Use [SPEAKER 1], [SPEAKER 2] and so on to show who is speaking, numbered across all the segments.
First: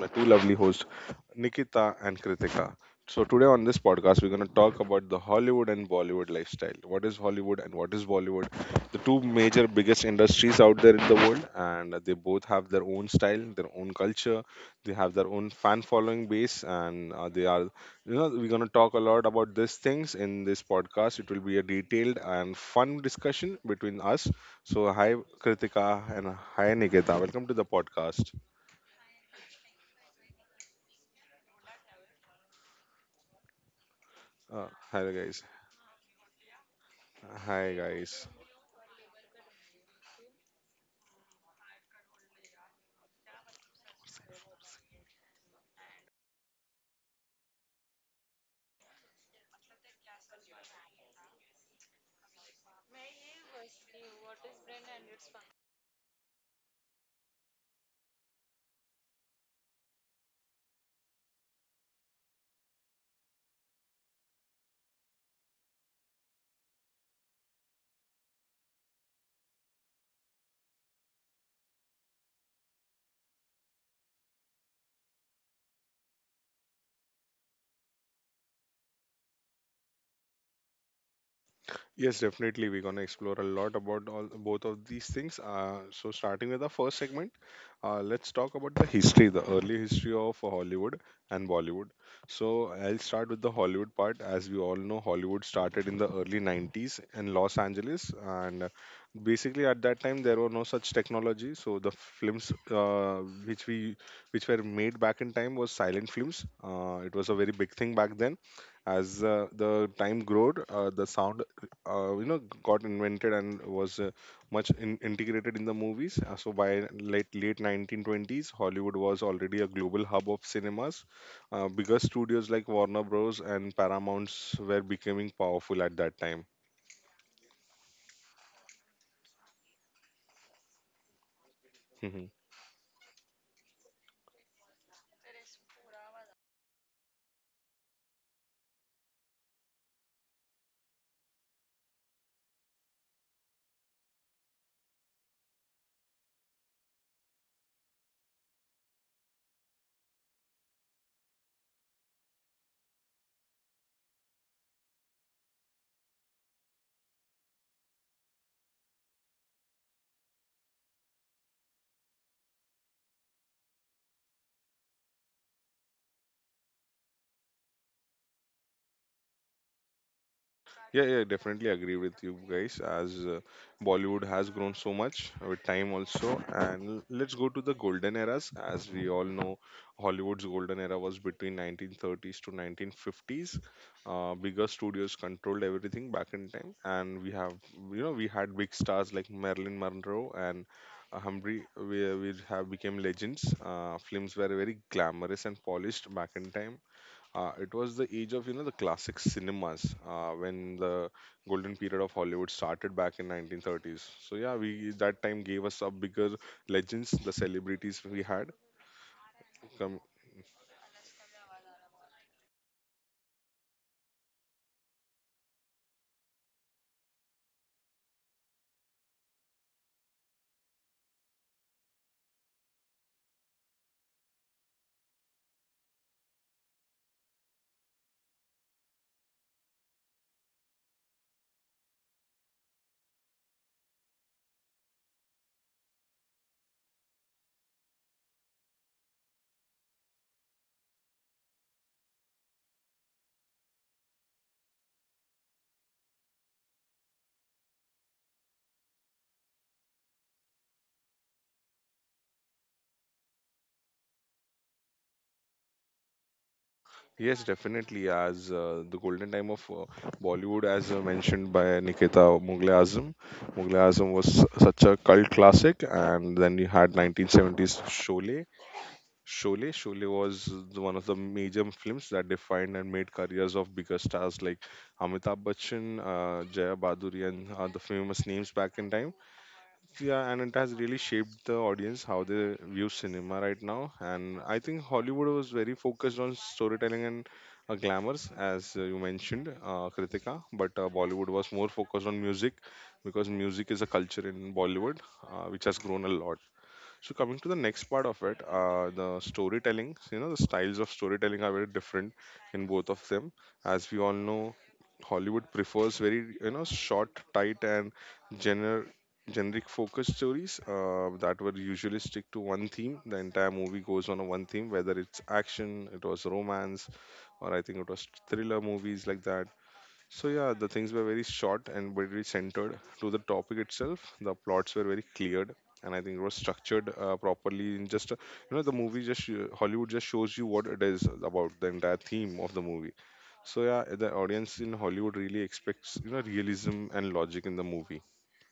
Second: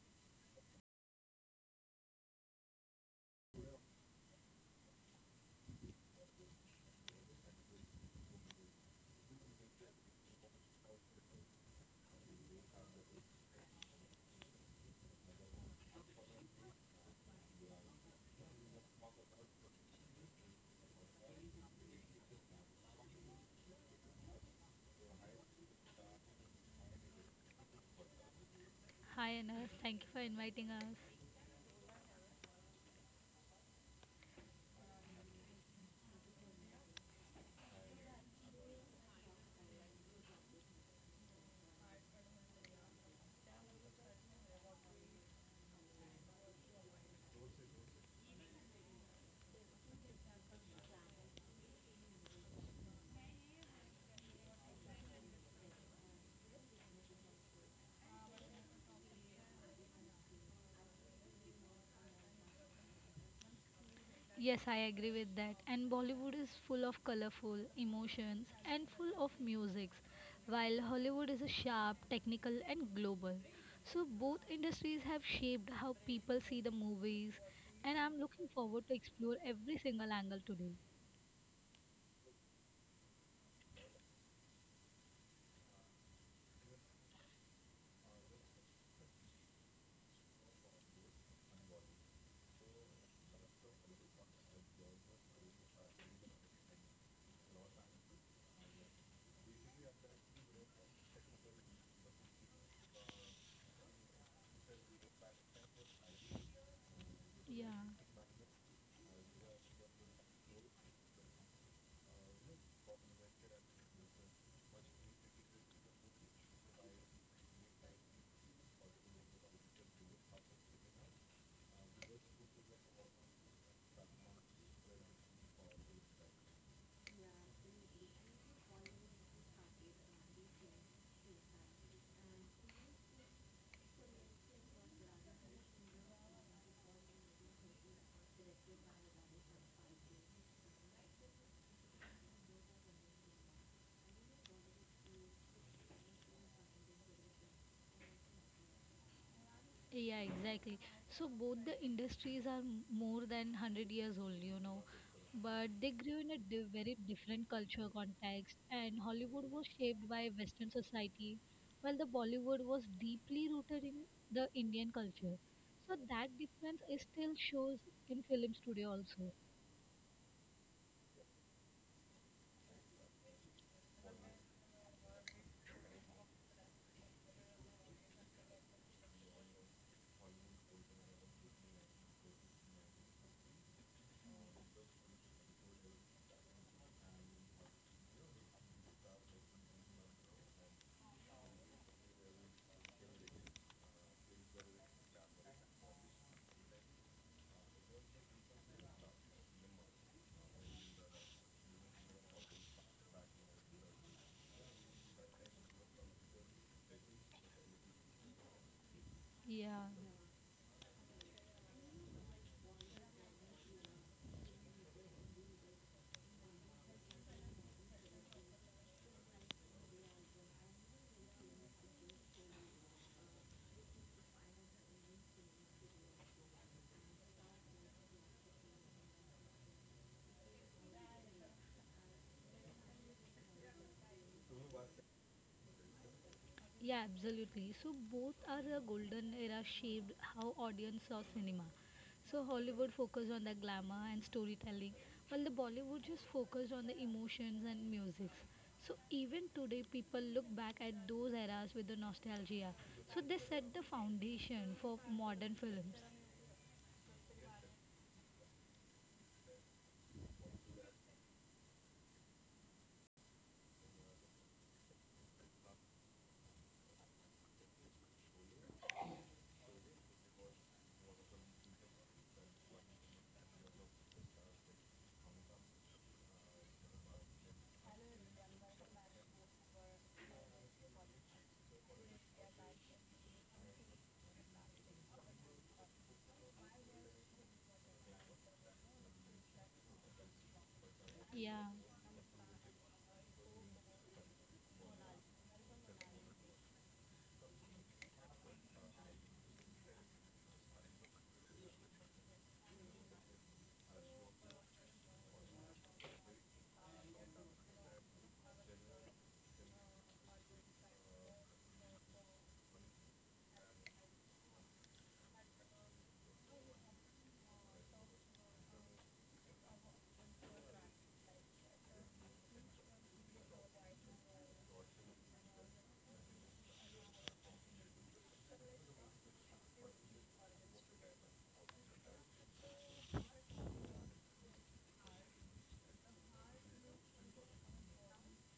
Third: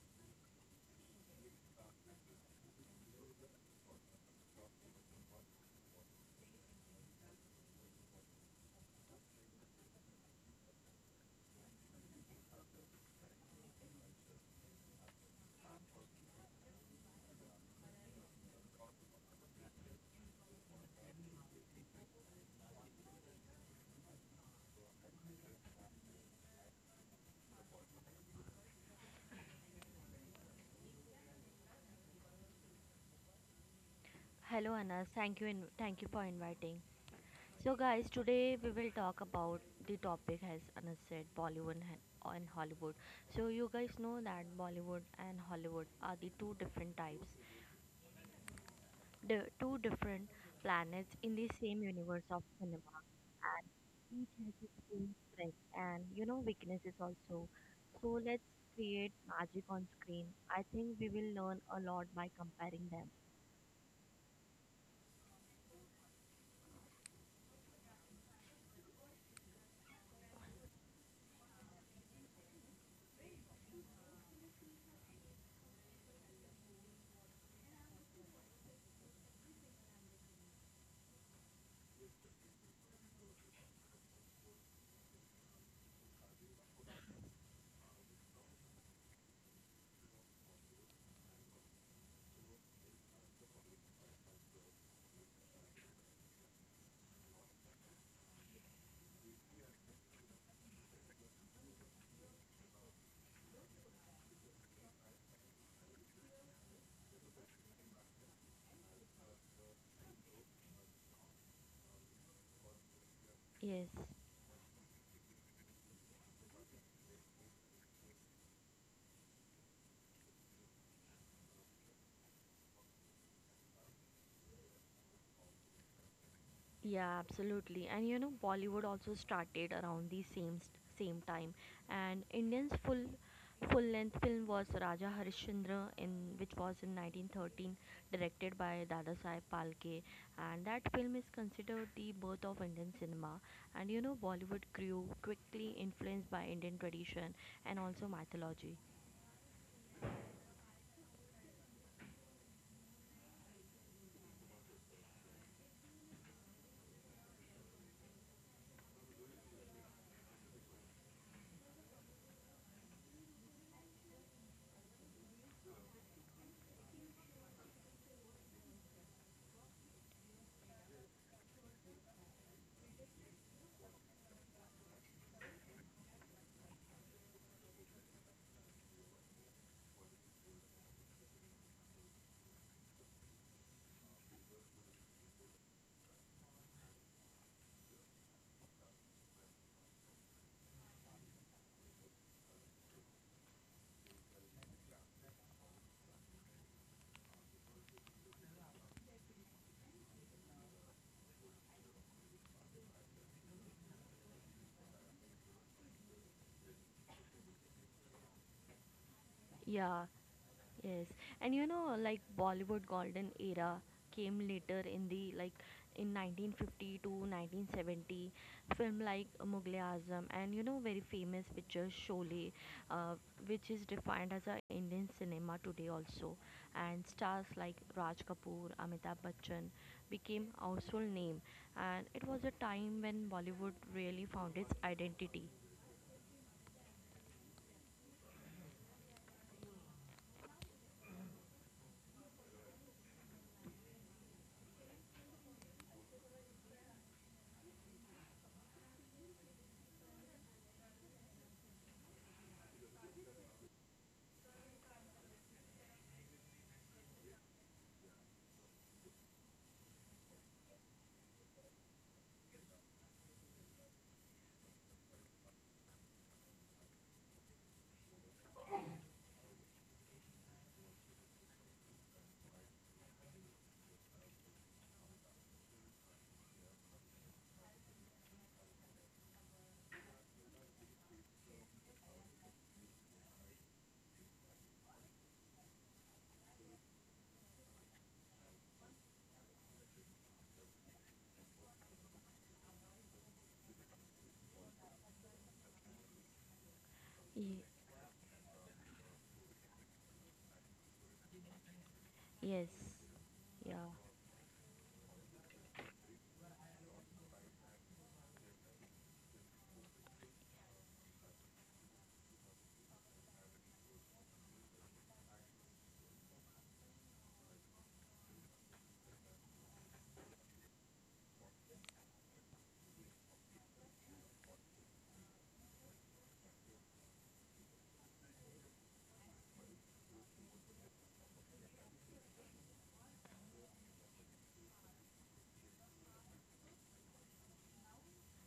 [SPEAKER 1] my two lovely hosts Nikita and Kritika. So today on this podcast we're going to talk about the Hollywood and Bollywood lifestyle. What is Hollywood and what is Bollywood? The two major biggest industries out there in the world, and they both have their own style, their own culture, they have their own fan following base, and they are we're going to talk a lot about these things in this podcast. It will be a detailed and fun discussion between us, so hi Kritika and hi Nikita. Welcome to the podcast.
[SPEAKER 2] Hi Anas, thank you for inviting us.
[SPEAKER 3] Hello
[SPEAKER 1] Hi
[SPEAKER 3] Anas, thank
[SPEAKER 1] guys.
[SPEAKER 3] you thank you for inviting. So
[SPEAKER 1] Hi
[SPEAKER 3] guys,
[SPEAKER 1] guys.
[SPEAKER 3] today we will talk about the topic as Anas said, Bollywood and Hollywood. So you guys know that Bollywood and Hollywood are the two different types, the two different planets in the same universe of cinema, and each has its own strength and weaknesses also. So let's create magic on screen. I think we will learn a lot by comparing them.
[SPEAKER 2] Yes, I agree with that. And Bollywood is full of colorful emotions and full of musics, while Hollywood is a sharp, technical, and global. So both industries have shaped how people see the movies, and I'm looking forward to explore every single angle today.
[SPEAKER 1] Yes, definitely. We're going to explore a lot about all both of these things. Starting with the first segment, let's talk about the history, the early history of Hollywood and Bollywood. So, I'll start with the Hollywood part. As we all know, Hollywood started in the early 90s in Los Angeles, and basically at that time there were no such technology. So, the films which we which were made back in time was silent films. It was a very
[SPEAKER 2] Yeah.
[SPEAKER 1] big thing back then. As the time growed, the sound got invented and
[SPEAKER 3] Yes.
[SPEAKER 1] was integrated in the movies. So by late 1920s, Hollywood was already a global hub of cinemas. Bigger studios like Warner Bros and Paramounts were becoming powerful at that time.
[SPEAKER 3] Yeah, absolutely. And you know, Bollywood also started around the same time. And Indian's full length film was Raja Harishchandra in which was in 1913, directed by Dadasaheb Phalke, and that film is considered the birth of Indian cinema. And you know, Bollywood grew quickly, influenced by Indian tradition and also mythology.
[SPEAKER 2] Yeah, exactly. So both the industries are more than 100 years old, you know, but they grew in a very different cultural context. And Hollywood was shaped by Western society, while the Bollywood was deeply rooted in the Indian culture. So that difference is still shows in film studio also.
[SPEAKER 1] Yeah, yeah, definitely agree with you guys. As Bollywood has grown so much with time also. And let's go to the golden eras. As we all know, Hollywood's golden era was between 1930s to 1950s. Bigger studios controlled everything back in time. And we have, you know, we had big stars like Marilyn Monroe and Humphrey, we have became legends. Films were very glamorous and polished back in time. It was the age of, you know, the classic cinemas, when the golden period of Hollywood started back in 1930s. So yeah, we that time gave us a bigger legends, the celebrities we had.
[SPEAKER 2] Yeah.
[SPEAKER 1] Come,
[SPEAKER 3] Yeah, yes. And you know, like Bollywood golden era came later in the like in 1950 to 1970. Film like Mughal e Azam and you know very famous picture Sholay, uh, which is defined as a Indian cinema today also. And stars like Raj Kapoor, Amitabh Bachchan became household name, and it was a time when Bollywood really found its identity.
[SPEAKER 2] Yeah, absolutely. So both are a golden era shaped how audience saw cinema. So Hollywood focused on the glamour and storytelling, while the Bollywood just focused on the emotions and music. So even today, people look back at those eras with the nostalgia. So they set the foundation for modern films.
[SPEAKER 1] yes, definitely. As the golden time of Bollywood, as mentioned by Nikita, Mughal e Azam. Mughal e Azam was such a cult classic, and then you had 1970s Sholay, Sholay. One of the major films that defined and made careers of bigger stars like Amitabh Bachchan, Jaya Bhaduri, and the famous names back in time. Yeah, and it has really shaped the audience how they view cinema right now. And I think Hollywood was very focused on storytelling and glamours, as you mentioned, Kritika. But Bollywood was
[SPEAKER 2] Yeah.
[SPEAKER 1] more focused on music, because music is a culture in Bollywood, which has grown a lot. So coming to the
[SPEAKER 3] Ye-
[SPEAKER 1] next part of it, the storytelling, you know, the styles of storytelling are very different in
[SPEAKER 3] yes.
[SPEAKER 1] both of them.
[SPEAKER 3] Yeah.
[SPEAKER 1] As we all know, Hollywood prefers very, you know, short, tight, and gener- generic focused stories that would usually stick to one theme. The entire movie goes on a one theme, whether it's action, it was romance, or I think it was thriller movies like that. So yeah, the things were very short and very centered to the topic itself. The plots were very cleared, and I think it was structured properly. In just you know, the movie just sh- Hollywood just shows you what it is about the entire theme of the movie. So yeah, the audience in Hollywood really expects, you know, realism and logic in the movie.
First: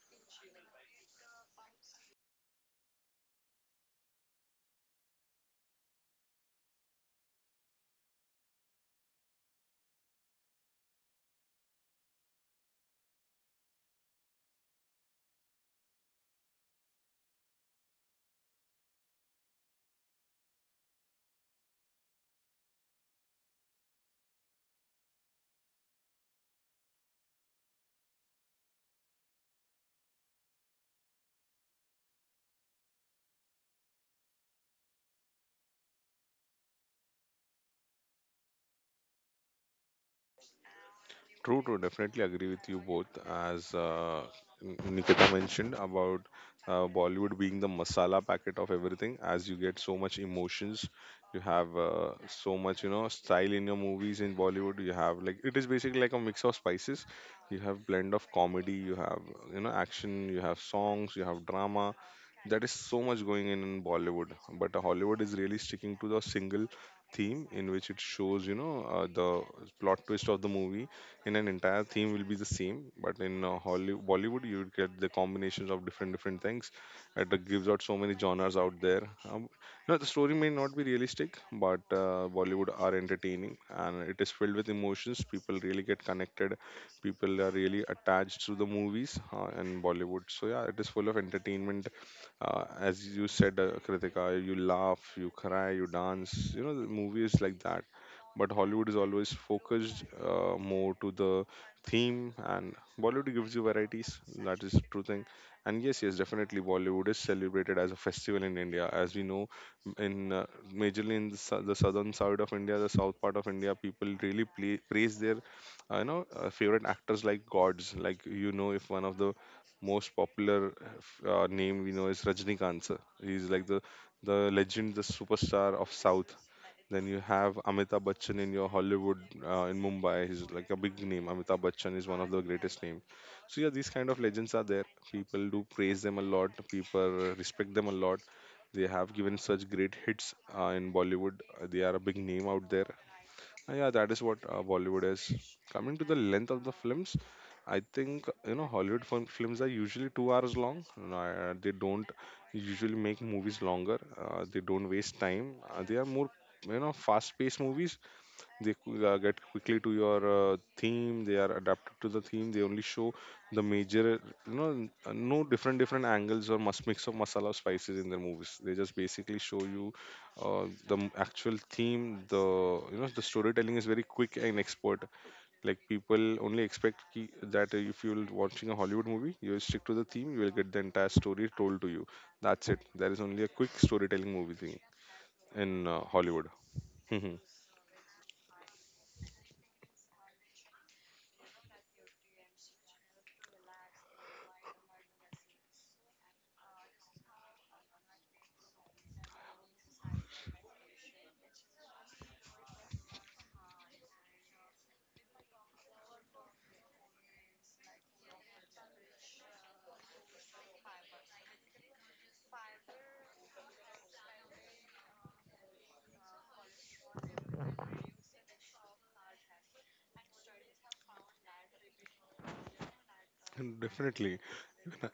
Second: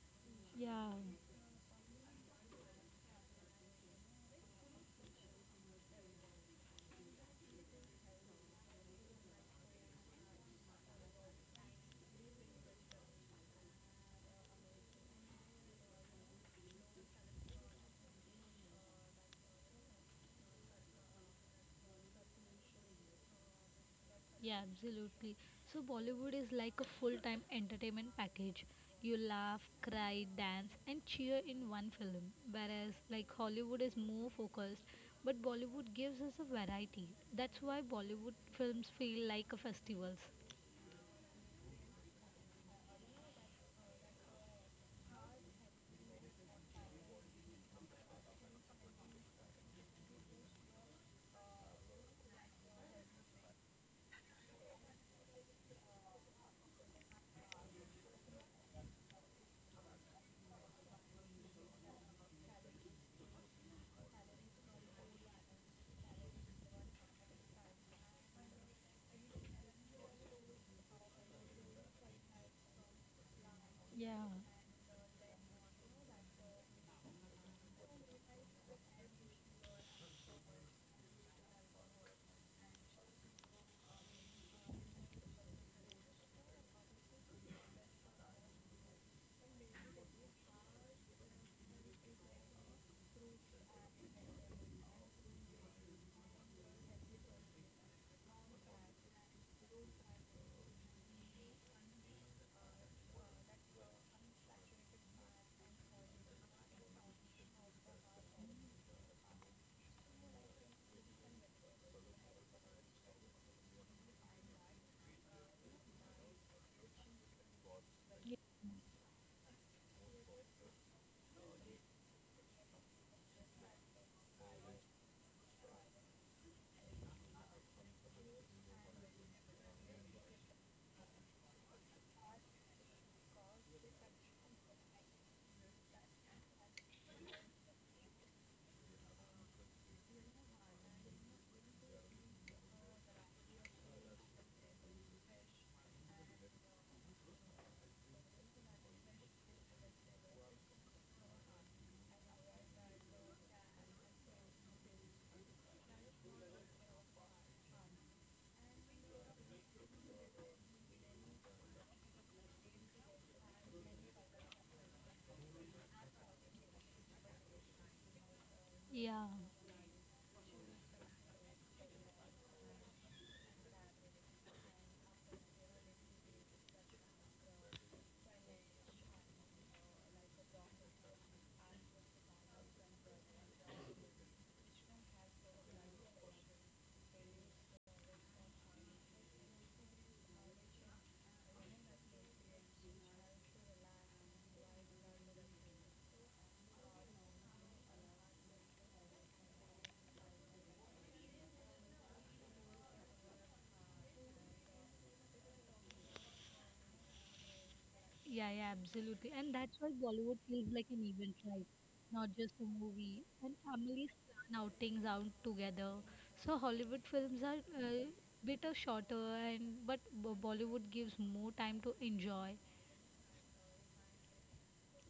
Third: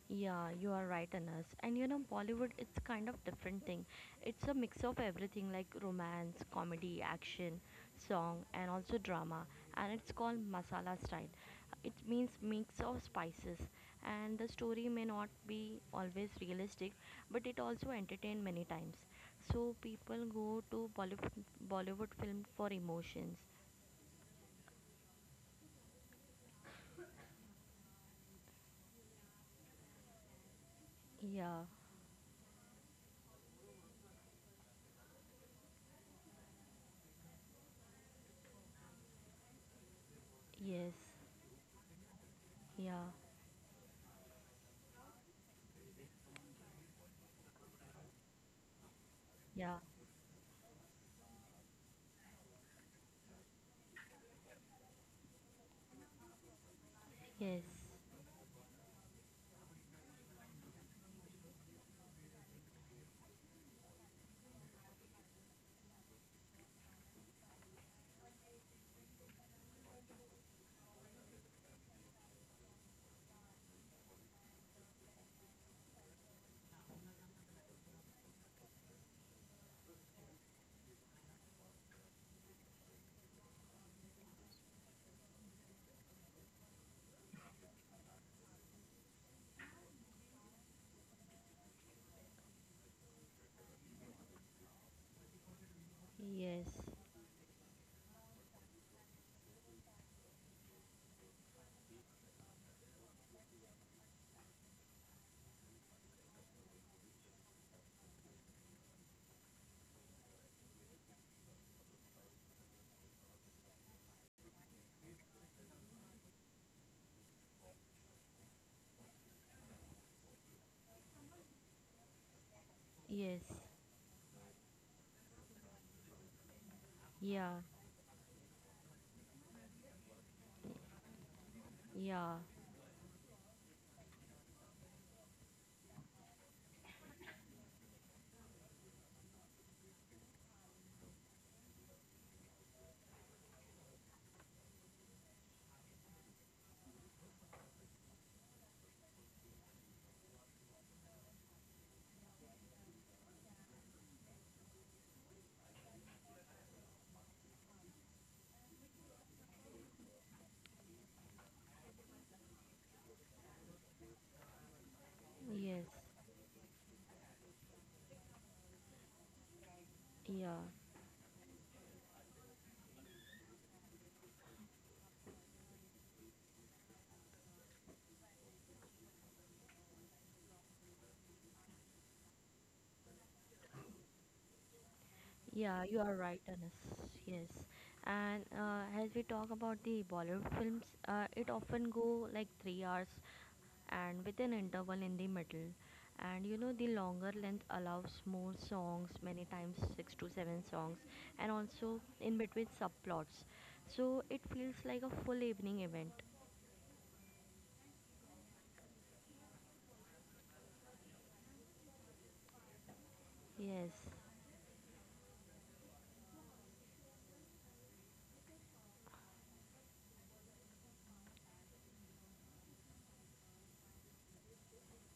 [SPEAKER 3] Yeah, you are
[SPEAKER 2] Yeah,
[SPEAKER 3] right, Anas. And you know, Bollywood, it's kind of different thing. It's a mix of everything like romance, comedy, action, song, and also drama. And it's called masala style. It means mix of spices. And the story may not be always realistic, but it also entertain many times. So people go to Bollywood film for emotions.
[SPEAKER 2] yeah, absolutely. So Bollywood is like a full-time entertainment package. You laugh, cry, dance, and cheer
[SPEAKER 3] Yeah.
[SPEAKER 2] in one film. Whereas like Hollywood is more focused, but Bollywood gives us a variety. That's why Bollywood films feel like a festivals.
[SPEAKER 3] Yes.
[SPEAKER 1] True, true. Definitely agree with you
[SPEAKER 3] Yeah.
[SPEAKER 1] both. As Nikita mentioned about Bollywood being the masala packet of everything, as you
[SPEAKER 3] Yeah.
[SPEAKER 1] get so much emotions, you have so much, you know, style in your movies in Bollywood. You have like, it is basically like a mix of spices. You
[SPEAKER 3] Yes.
[SPEAKER 1] have blend of comedy, you have, you know, action, you have songs, you have drama. That is so much going in Bollywood, but Hollywood is really sticking to the single theme in which it shows, you know, the plot twist of the movie in an entire theme will be the same. But in
[SPEAKER 2] Yeah.
[SPEAKER 1] Bollywood you would get the combinations of different different things. It gives out so many genres out there. um, Now the story may not be realistic, but Bollywood are entertaining and it is filled with emotions. People really get connected, people are really attached to the movies in Bollywood. So yeah, it is full of entertainment. As you said, Kritika, you laugh, you cry, you dance, you
[SPEAKER 3] Yes.
[SPEAKER 1] know, the movie is like that. But Hollywood is always focused more to the theme, and Bollywood gives you varieties. That is the true thing. And yes, yes, definitely, Bollywood is celebrated as a festival in India. As we know, in majorly in the, the southern side of India, the south part of India, people really play, praise their, you know, favorite actors like gods. Like, you know, if one of the most popular name we know is Rajnikant sir.
[SPEAKER 3] Yes.
[SPEAKER 1] He's like the legend, the superstar of South. Then you
[SPEAKER 3] Yeah.
[SPEAKER 1] have Amitabh Bachchan in your Hollywood, in Mumbai. He's like a big name. Amitabh Bachchan is one of
[SPEAKER 3] Yeah,
[SPEAKER 1] the greatest names. So yeah, these kind of legends are there. People do praise them a lot. People respect them a lot. They have given such great hits in Bollywood. They are a big name out there. Yeah, that is what Bollywood is. Coming to the length of the films, I think, you know, films are usually 2 hours long. No, they don't usually make movies longer. They don't waste time. They are more, you know, fast-paced movies. They get quickly to your theme. They are adapted to the theme, they only show the major, no different
[SPEAKER 3] yes,
[SPEAKER 1] different angles or must mix of masala or spices in their movies. They just
[SPEAKER 2] Yeah.
[SPEAKER 1] basically show you
[SPEAKER 3] yeah,
[SPEAKER 1] actual theme, the, you know, the storytelling is very quick and expert. Like, people only expect that if you're watching a Hollywood movie, you will stick to the theme, you will get the entire story told to you. That's it, there is only a quick storytelling movie thing in
[SPEAKER 3] yeah, you are right,
[SPEAKER 1] Hollywood.
[SPEAKER 3] Anas. Yes, and as we talk about the Bollywood films, it often go like 3 hours and with an interval in the middle. And you know, the longer length allows more songs, many times six to seven songs, and also in between subplots. So it feels like a full evening event.
[SPEAKER 2] Yeah, yeah, absolutely. And that's why Bollywood feels like an event, right? Not just a movie. And
[SPEAKER 3] Yes.
[SPEAKER 2] families plan outings out together. So Hollywood films are a bit of shorter, and but Bollywood gives more time to enjoy.
[SPEAKER 1] Definitely,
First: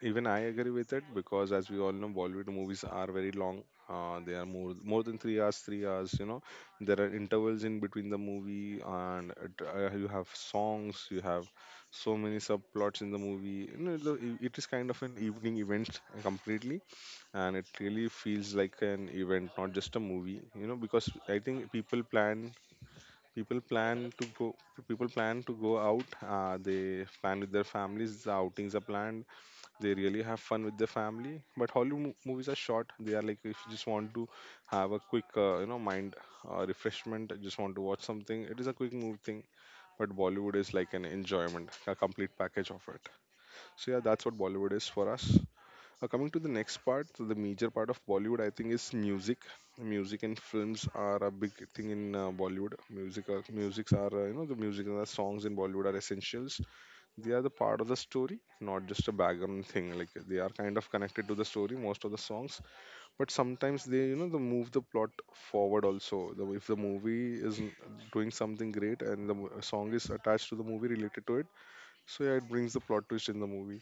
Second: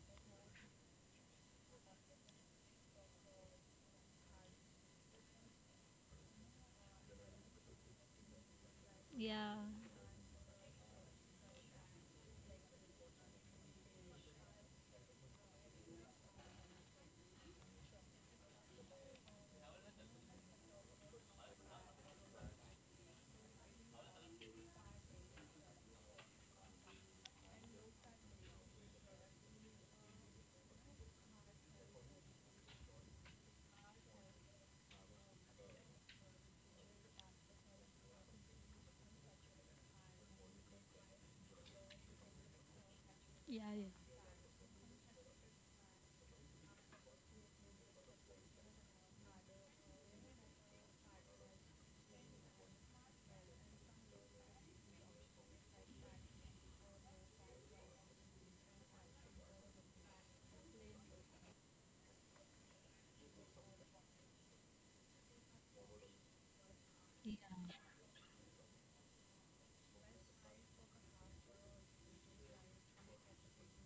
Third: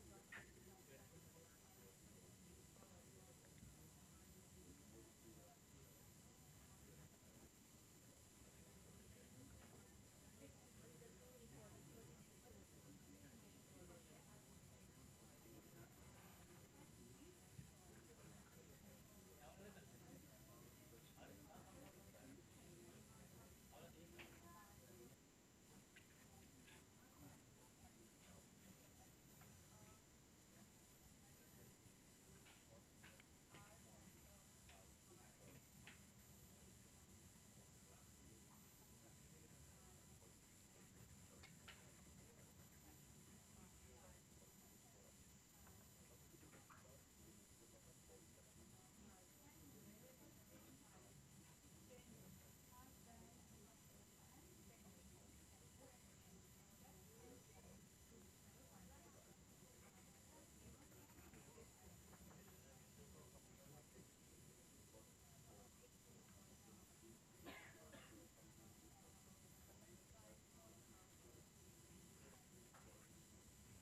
[SPEAKER 1] even I agree with it, because, as we all know, Bollywood movies are very long. They are more than 3 hours, 3 hours. You know, there are intervals in between the movie, and
[SPEAKER 2] Yeah,
[SPEAKER 1] it, you have songs, you have so many subplots in the movie. You know, it it is kind of an evening event completely, and it really feels like an event, not just a movie. You know, because I think people plan to go people plan to go out. They plan with their families, the outings are planned, they really have fun with their family. But Hollywood movies are short. They are like, if you just want to have a quick, you know, mind refreshment, just want to watch something. It is a quick movie thing. But Bollywood is like an enjoyment, a complete package of it.
[SPEAKER 2] yeah, yeah.
[SPEAKER 1] So yeah, that's what Bollywood is for us. Coming to the next part, so the major part of Bollywood, I think, is music. Music and films are a big thing in Bollywood. Music, are, musics are, You know, the music and the songs in Bollywood are essentials. They are the part of the story, not just a background thing. Like, they are kind of connected to the story, most of the songs, but sometimes they, you know, they move the plot forward also. If the movie is
[SPEAKER 2] yeah.
[SPEAKER 1] doing something great and the song is attached to the movie related to it, so yeah, it brings the plot twist in the movie.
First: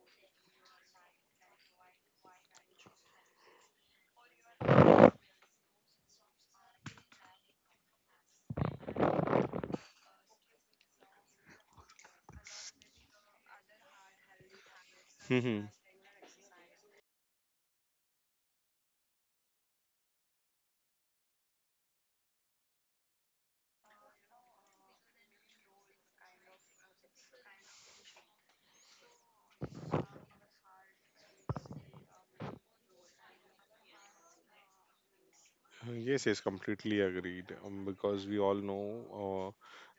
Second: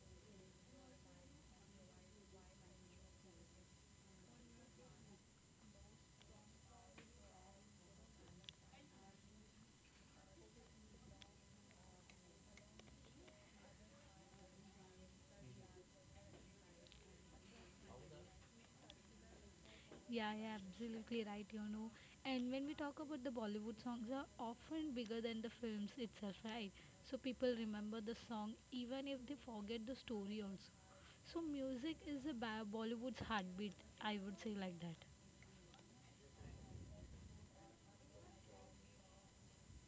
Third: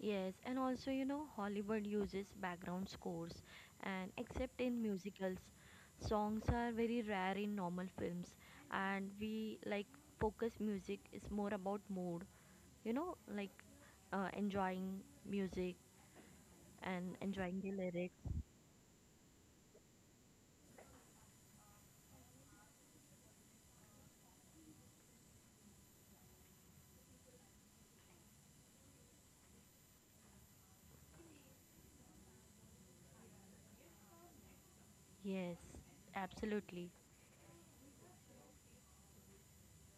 [SPEAKER 3] Yes, and also, you know, Hollywood uses background scores, and except in musicals, songs are very rare in normal films, and we like focus music is more about mood, you know, like enjoying
[SPEAKER 1] Hmm.
[SPEAKER 3] music and enjoying the lyrics.
[SPEAKER 2] Yeah, yeah, absolutely right, you know. And when we talk about the Bollywood songs are often bigger than the films itself, right? So people remember the song even if they forget the story also. So music is the Bollywood's heartbeat, I would say like that.
[SPEAKER 3] Yes,
[SPEAKER 1] Yes, yes,
[SPEAKER 3] absolutely.
[SPEAKER 1] completely agreed. Because we all know,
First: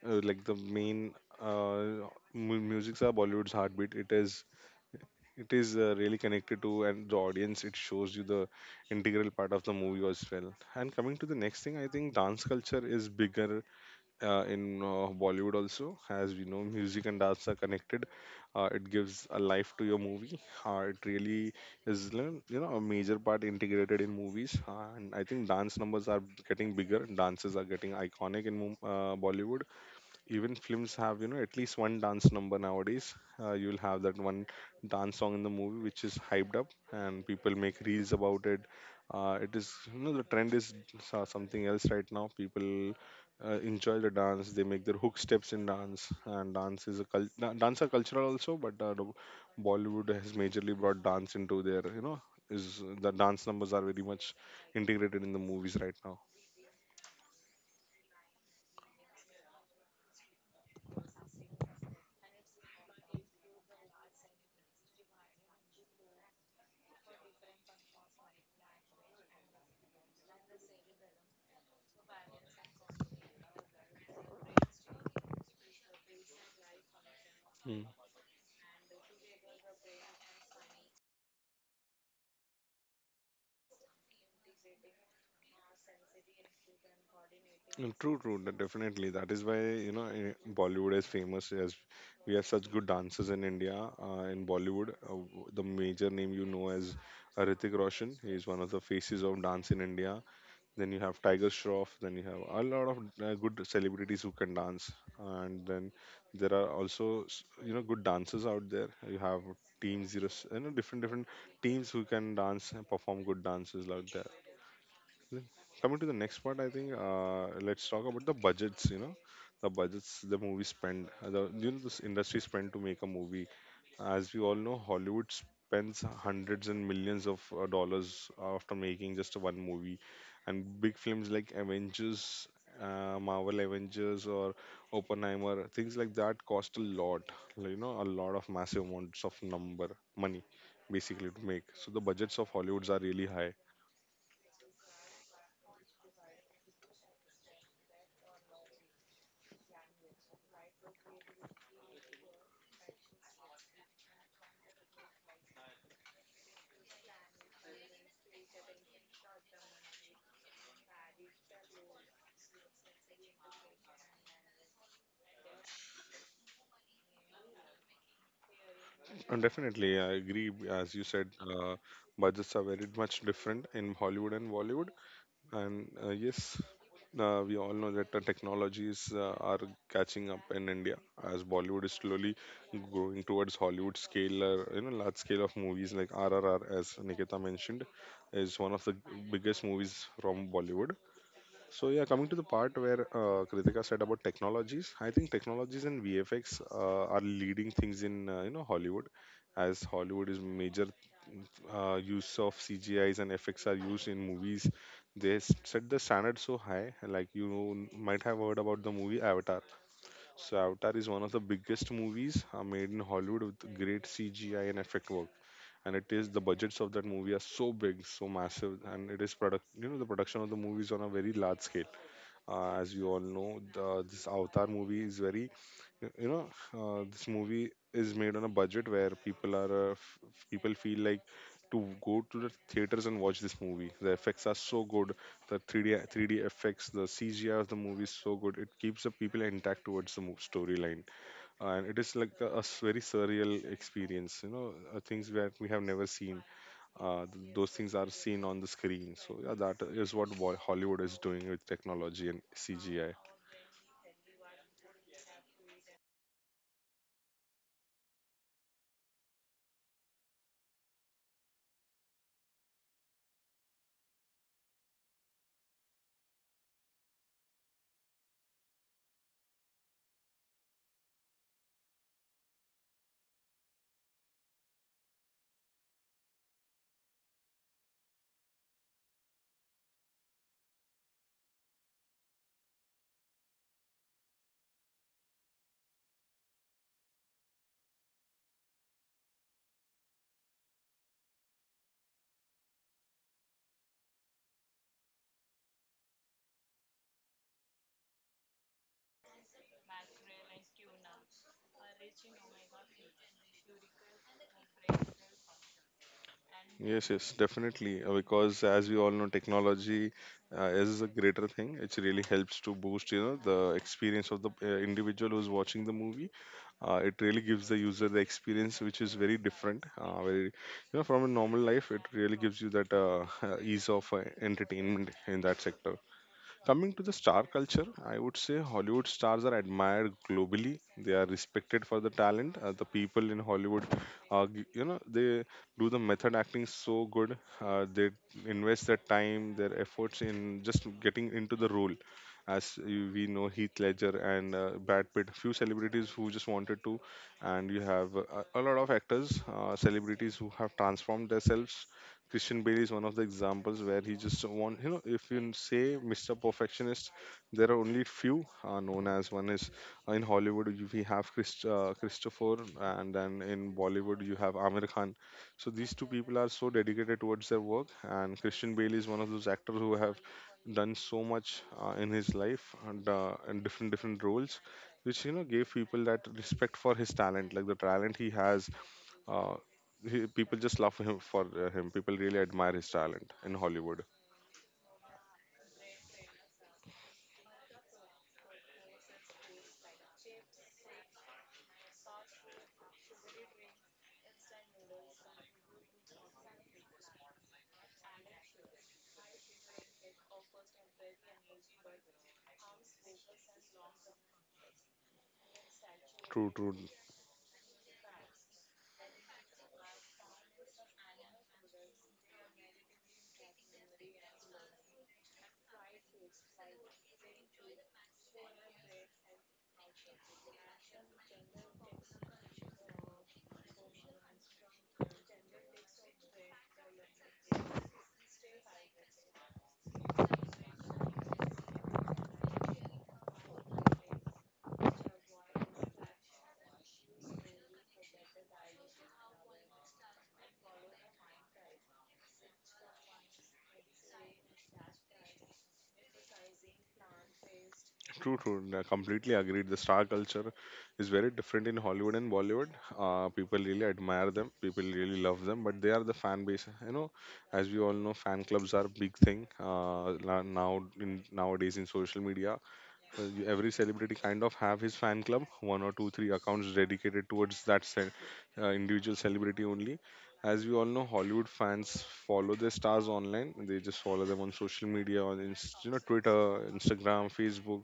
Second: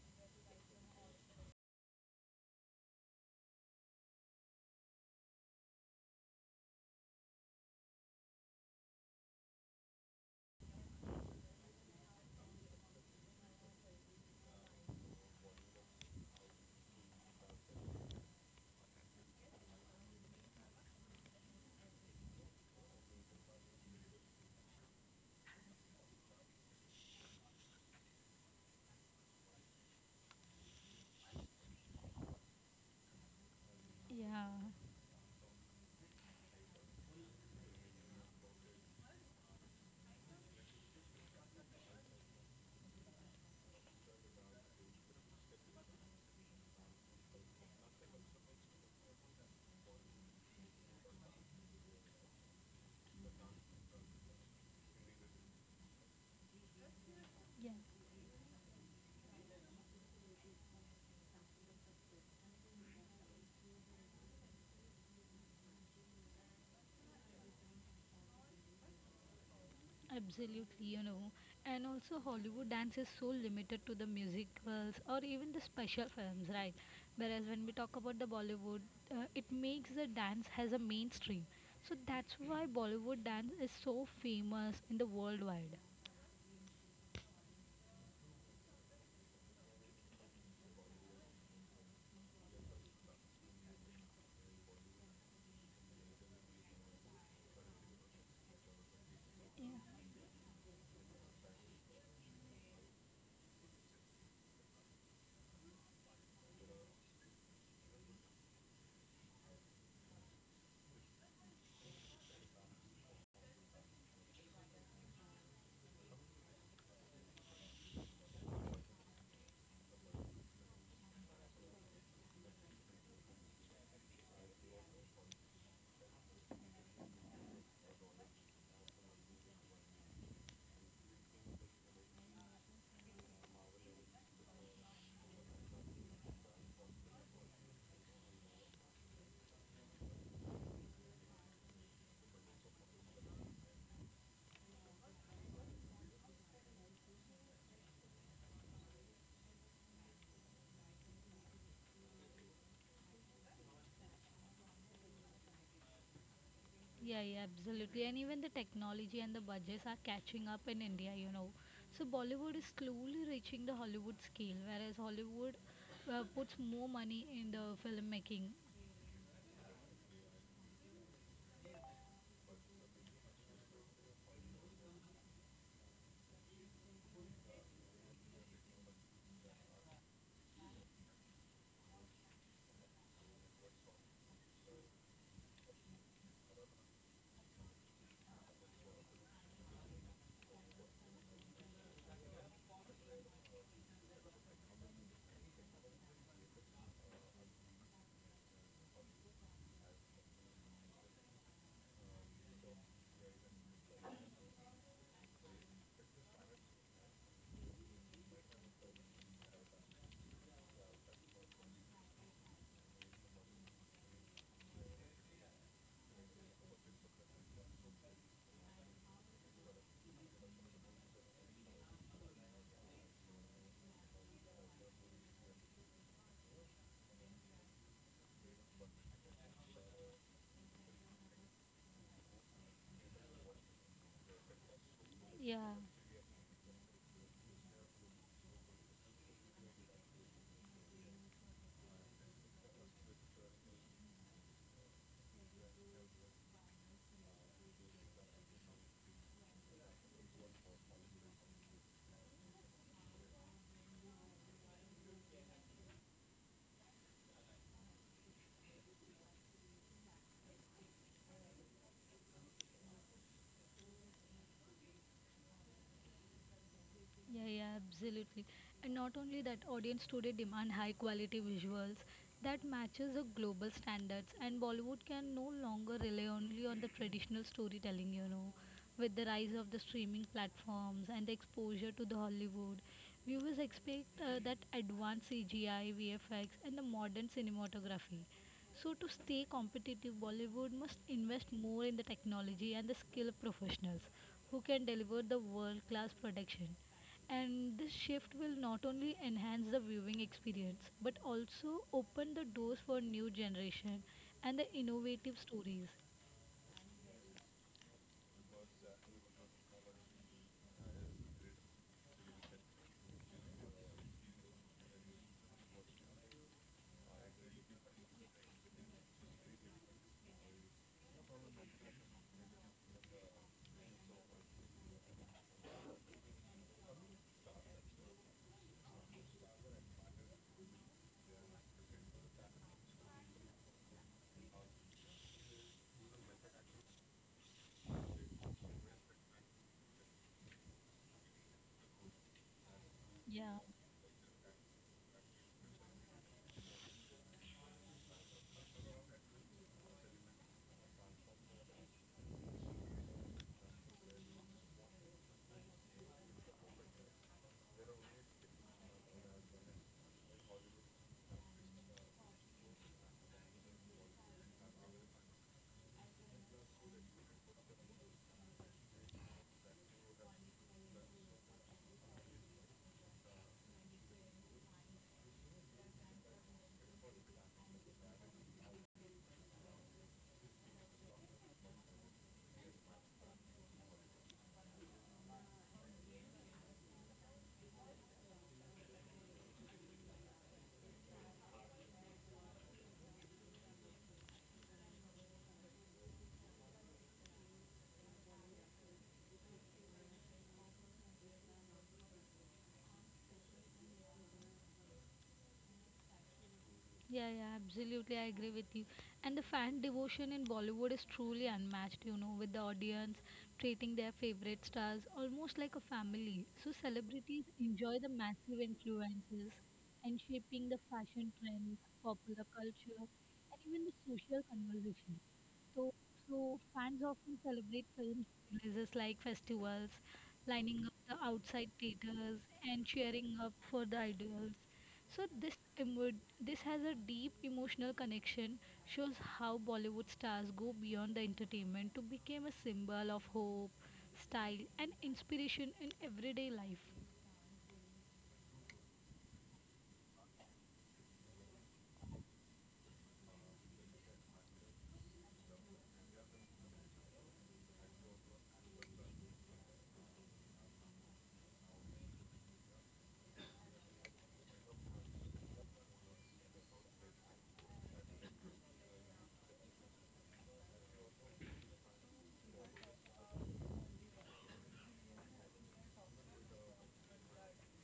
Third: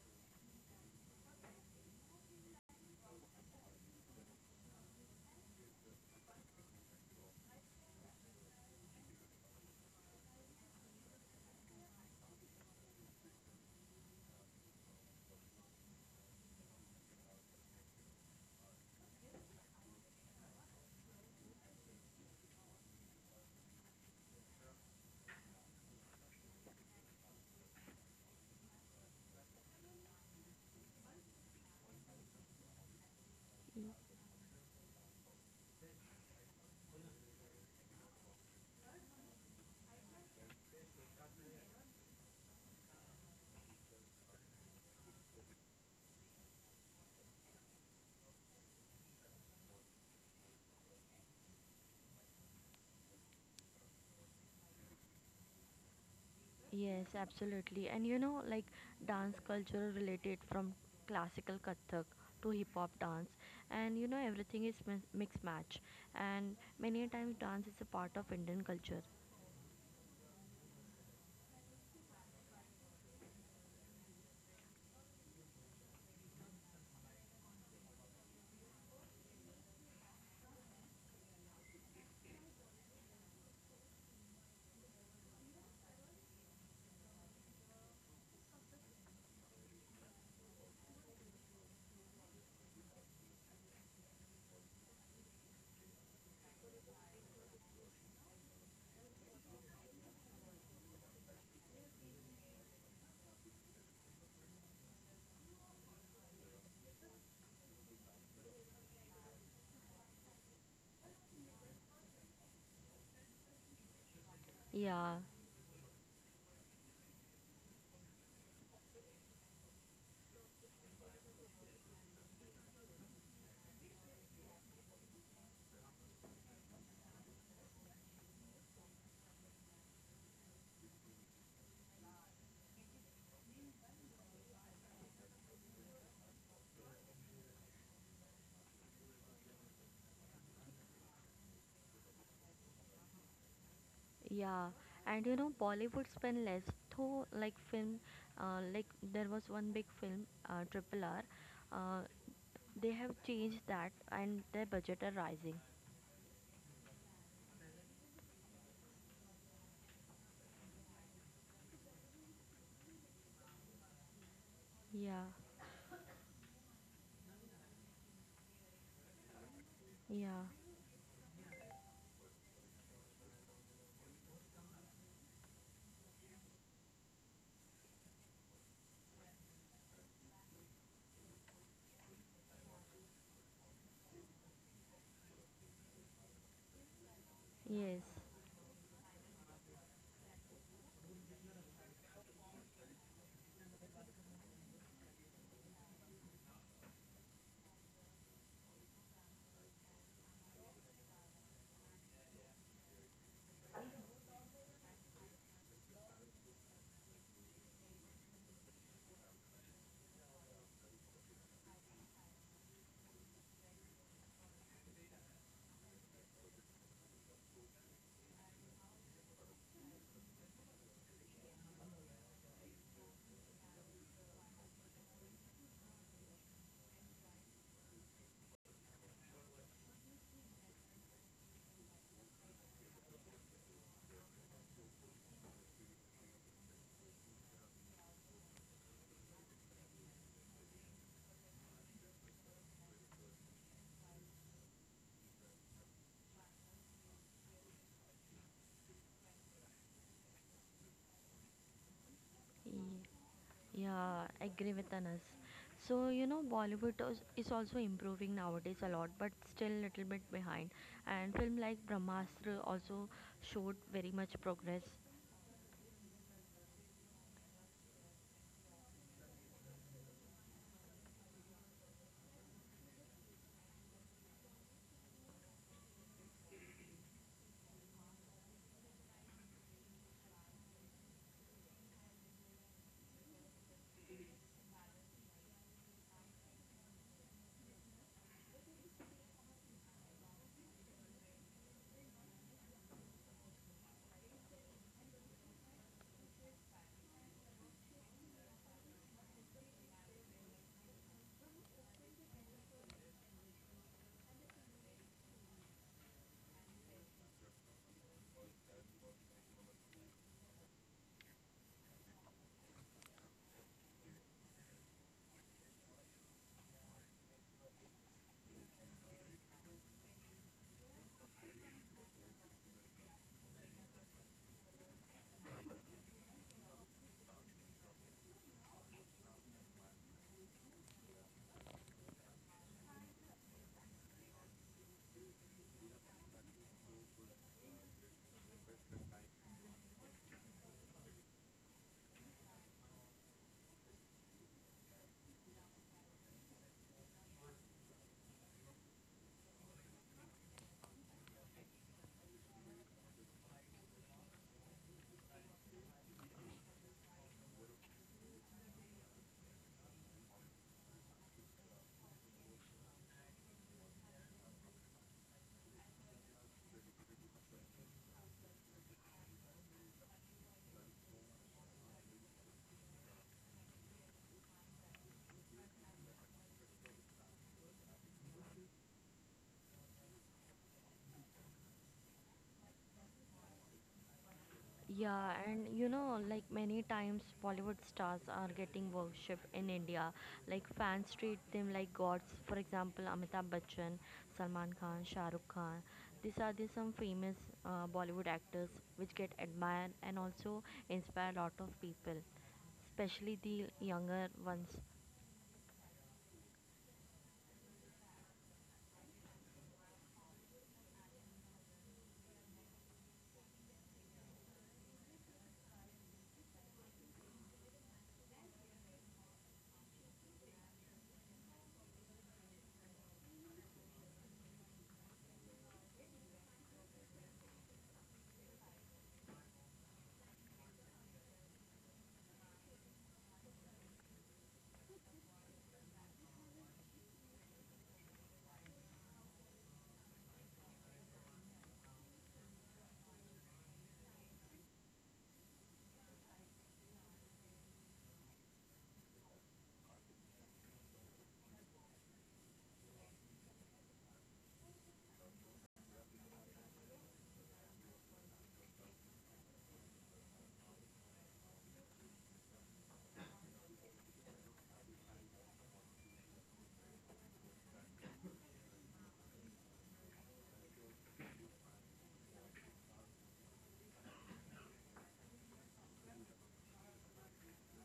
[SPEAKER 1] like the main uh, music's are Bollywood's heartbeat. It is really connected to and the audience it shows you the integral part of the movie as well. And coming to the next thing, I think dance culture is bigger in Bollywood also. As we know, music and dance are connected. It gives a life to your movie. It really is, you know, a major part integrated in movies. And I think dance numbers are getting bigger, dances are getting iconic in Bollywood. Even films have, you know, at least one dance number nowadays. You'll have that one
[SPEAKER 2] Yeah.
[SPEAKER 1] dance song in the movie which is hyped up, and people make reels about it. It is, you know, the trend is something else right now. People enjoy the dance, they make their hook steps in dance, and dance is a dance are cultural also. But the Bollywood has majorly brought dance into their, you know, is the dance numbers are very much integrated in the movies right now.
[SPEAKER 3] Yes,
[SPEAKER 2] Yeah.
[SPEAKER 3] absolutely. And you know, like dance culture related from classical Kathak to hip hop dance, and you know, everything is mix match. And many times, dance is a part of Indian culture.
[SPEAKER 2] Absolutely, you know. And also, Hollywood dance is so limited to the musicals or even the special films, right? Whereas when we talk about the Bollywood, it makes the dance has a mainstream. So that's why Bollywood dance is so famous in the worldwide.
[SPEAKER 1] Mm, true, true, definitely. That is why, you know, Bollywood is famous as we have such good dancers in India. In Bollywood, the major name, you know, as Hrithik Roshan. He is one of the faces of
[SPEAKER 2] Yeah,
[SPEAKER 1] dance in India. Then you have Tiger Shroff. Then you have a lot of good celebrities who can dance. And then there are also, you know, good dancers out there. You have Team Zero, you know, different different teams who can dance and perform good dances out there.
[SPEAKER 3] Yeah,
[SPEAKER 1] Then coming to the next part, I think let's talk about the budgets. You know, the budgets the movie spend, the, you know, this industry spend to make a movie. As we all know, Hollywood spends hundreds and millions of dollars after making just one movie, and big films like Avengers, Marvel Avengers or Oppenheimer, things like that cost a lot. Like, you know, a lot of massive amounts of number money, basically, to make. So the budgets of Hollywoods are really high.
[SPEAKER 3] yeah. And you know, Bollywood spend less, though, like film, like there was one big film, Triple R, uh, they have changed that, and their budget are rising.
[SPEAKER 2] yeah, absolutely. And even the technology and the budgets are catching up in India, you know. So Bollywood is slowly reaching the Hollywood scale, whereas
[SPEAKER 3] Yeah,
[SPEAKER 2] Hollywood puts more money in the filmmaking.
[SPEAKER 1] Definitely, I
[SPEAKER 3] yeah,
[SPEAKER 1] agree. As you said, budgets are very much different in Hollywood and Bollywood. And yes, we all know that the technologies are catching up in India as Bollywood is slowly growing towards Hollywood scale, you know, large scale of movies like RRR, as Nikita mentioned,
[SPEAKER 3] yes,
[SPEAKER 1] is one of the biggest movies from Bollywood. So yeah, coming to the part where Kritika said about technologies, I think technologies and VFX are leading things in you know Hollywood, as Hollywood is major use of CGIs and effects are used in movies. They set the standard so high, like you might have heard about the movie Avatar. So Avatar is one of the biggest movies made in Hollywood with great CGI and effect work. And it is the budgets of that movie are so big, so massive, and it is product. You know, the production of the movie is on a very large scale. As you all know, the, this Avatar movie is very, you know, this movie is made on a budget where people are, people feel like to go to the theaters and watch this movie. The effects are so good. The
[SPEAKER 2] Yeah,
[SPEAKER 1] 3D, 3D effects, the CGI of the movie is so good. It keeps the people intact towards the storyline, and it is like a, a very surreal experience, you know. Things that we have never seen, those things are seen on the screen. So yeah, that is what Hollywood is doing with technology and
[SPEAKER 3] yes.
[SPEAKER 1] CGI.
[SPEAKER 3] Yeah, I agree with Anas. So you know Bollywood is also improving nowadays a lot, but still little bit behind. And film like Brahmastra also showed very much progress.
[SPEAKER 2] yeah, yeah, absolutely. And not only that, audience today demand high quality visuals that matches the global standards and Bollywood can no longer rely only on the traditional storytelling, you know. With the rise of the streaming platforms and the exposure to the Hollywood, viewers expect that advanced CGI, VFX and the modern cinematography. So, to stay competitive, Bollywood must invest more in the technology and the skilled professionals who can deliver the world class production. And this shift will not only enhance the viewing experience but also open the doors for new generation and the innovative stories.
[SPEAKER 1] Yes, yes, definitely. Because as we all know, technology is a greater thing. It really helps to boost, you know, the experience of the individual who's watching the movie. It really gives the user the experience, which is very different. Very, you know, from a normal life, it really gives you that ease of entertainment in that sector. Coming to the star culture, I would say Hollywood stars are admired globally. They are respected for the talent. The people in Hollywood, you know, they do the method acting so good. They invest their time, their efforts in just getting into the role. As we know,
[SPEAKER 2] Yeah.
[SPEAKER 1] Heath Ledger and Brad Pitt, few celebrities who just wanted to, and you have a lot of actors, celebrities who have transformed themselves. Christian Bale is one of the examples where he just want, you know, if you say Mr. Perfectionist, there are only few known as one is in Hollywood we have Chris, Christopher, and then in Bollywood you have Amir Khan. So these two people are so dedicated towards their work, and Christian Bale is one of those actors who have done so much in his life and in different different roles which, you know, gave people that respect for his talent like the talent he has. uh, People just love him for him. People really admire his talent in Hollywood.
[SPEAKER 3] Yeah, and you know, like many times Bollywood stars are getting worship in India. Like fans treat them like gods. For example, Amitabh Bachchan, Salman Khan, Shah Rukh Khan. These are the some famous Bollywood actors which get admired and also inspire a lot of people, especially the younger ones.
[SPEAKER 1] True, true,
[SPEAKER 2] Yeah, yeah, absolutely. I agree with you. And the fan devotion in Bollywood is truly unmatched, you know, with the audience treating their favorite stars almost like a family. So celebrities enjoy the massive influences and shaping the fashion trends, popular culture, and even the social conversation. So, so fans often celebrate film releases like festivals, lining up the outside theaters, and cheering up for the idols. So this this has a deep emotional connection. Shows how Bollywood stars go beyond the entertainment to become a symbol of hope, style, and inspiration in everyday life.
[SPEAKER 1] true, true. I completely agreed. The star culture is very different in Hollywood and Bollywood. People really admire them. People really love them, but they are the fan base. You know, as we all know, fan clubs are a big thing now in nowadays in social media. You- every celebrity kind of have his fan club, one or two three accounts dedicated towards that individual celebrity only. As we all know, Hollywood fans follow their stars online, they just follow them on social media on you know, Twitter, Instagram, Facebook,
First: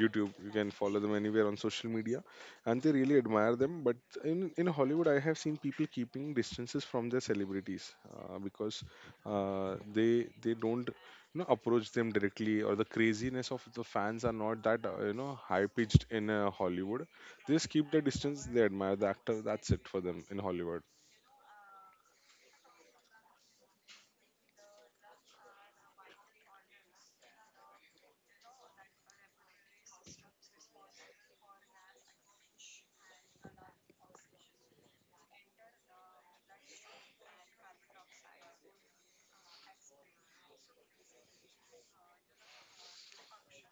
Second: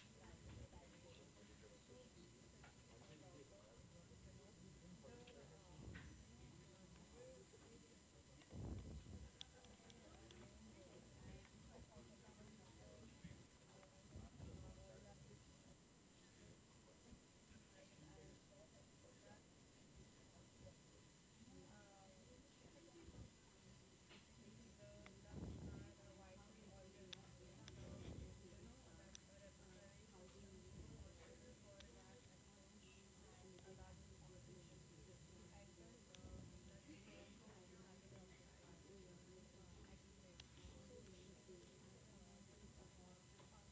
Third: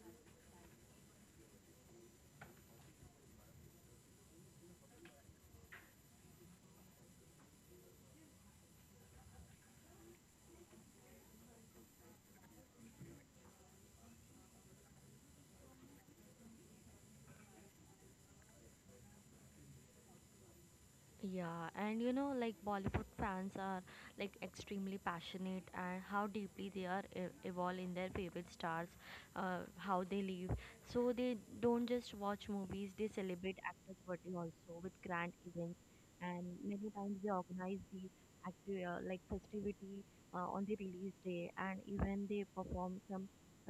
[SPEAKER 1] YouTube. You can follow them anywhere on social media, and they really admire them. But in Hollywood, I have seen people keeping distances from their celebrities because uh, they they don't, you know, approach them directly, or the craziness of the fans are not that you know, high pitched in Hollywood. They just keep their distance, they admire the actor, that's it for them in Hollywood.
[SPEAKER 3] Yeah, and you know, like Bollywood fans are like extremely passionate and how deeply they are evolved in their favorite stars, how they live. So they don't just watch movies; they celebrate actors' birthday also with grand events. And many times they organize the active like festivity on the release day, and even they perform some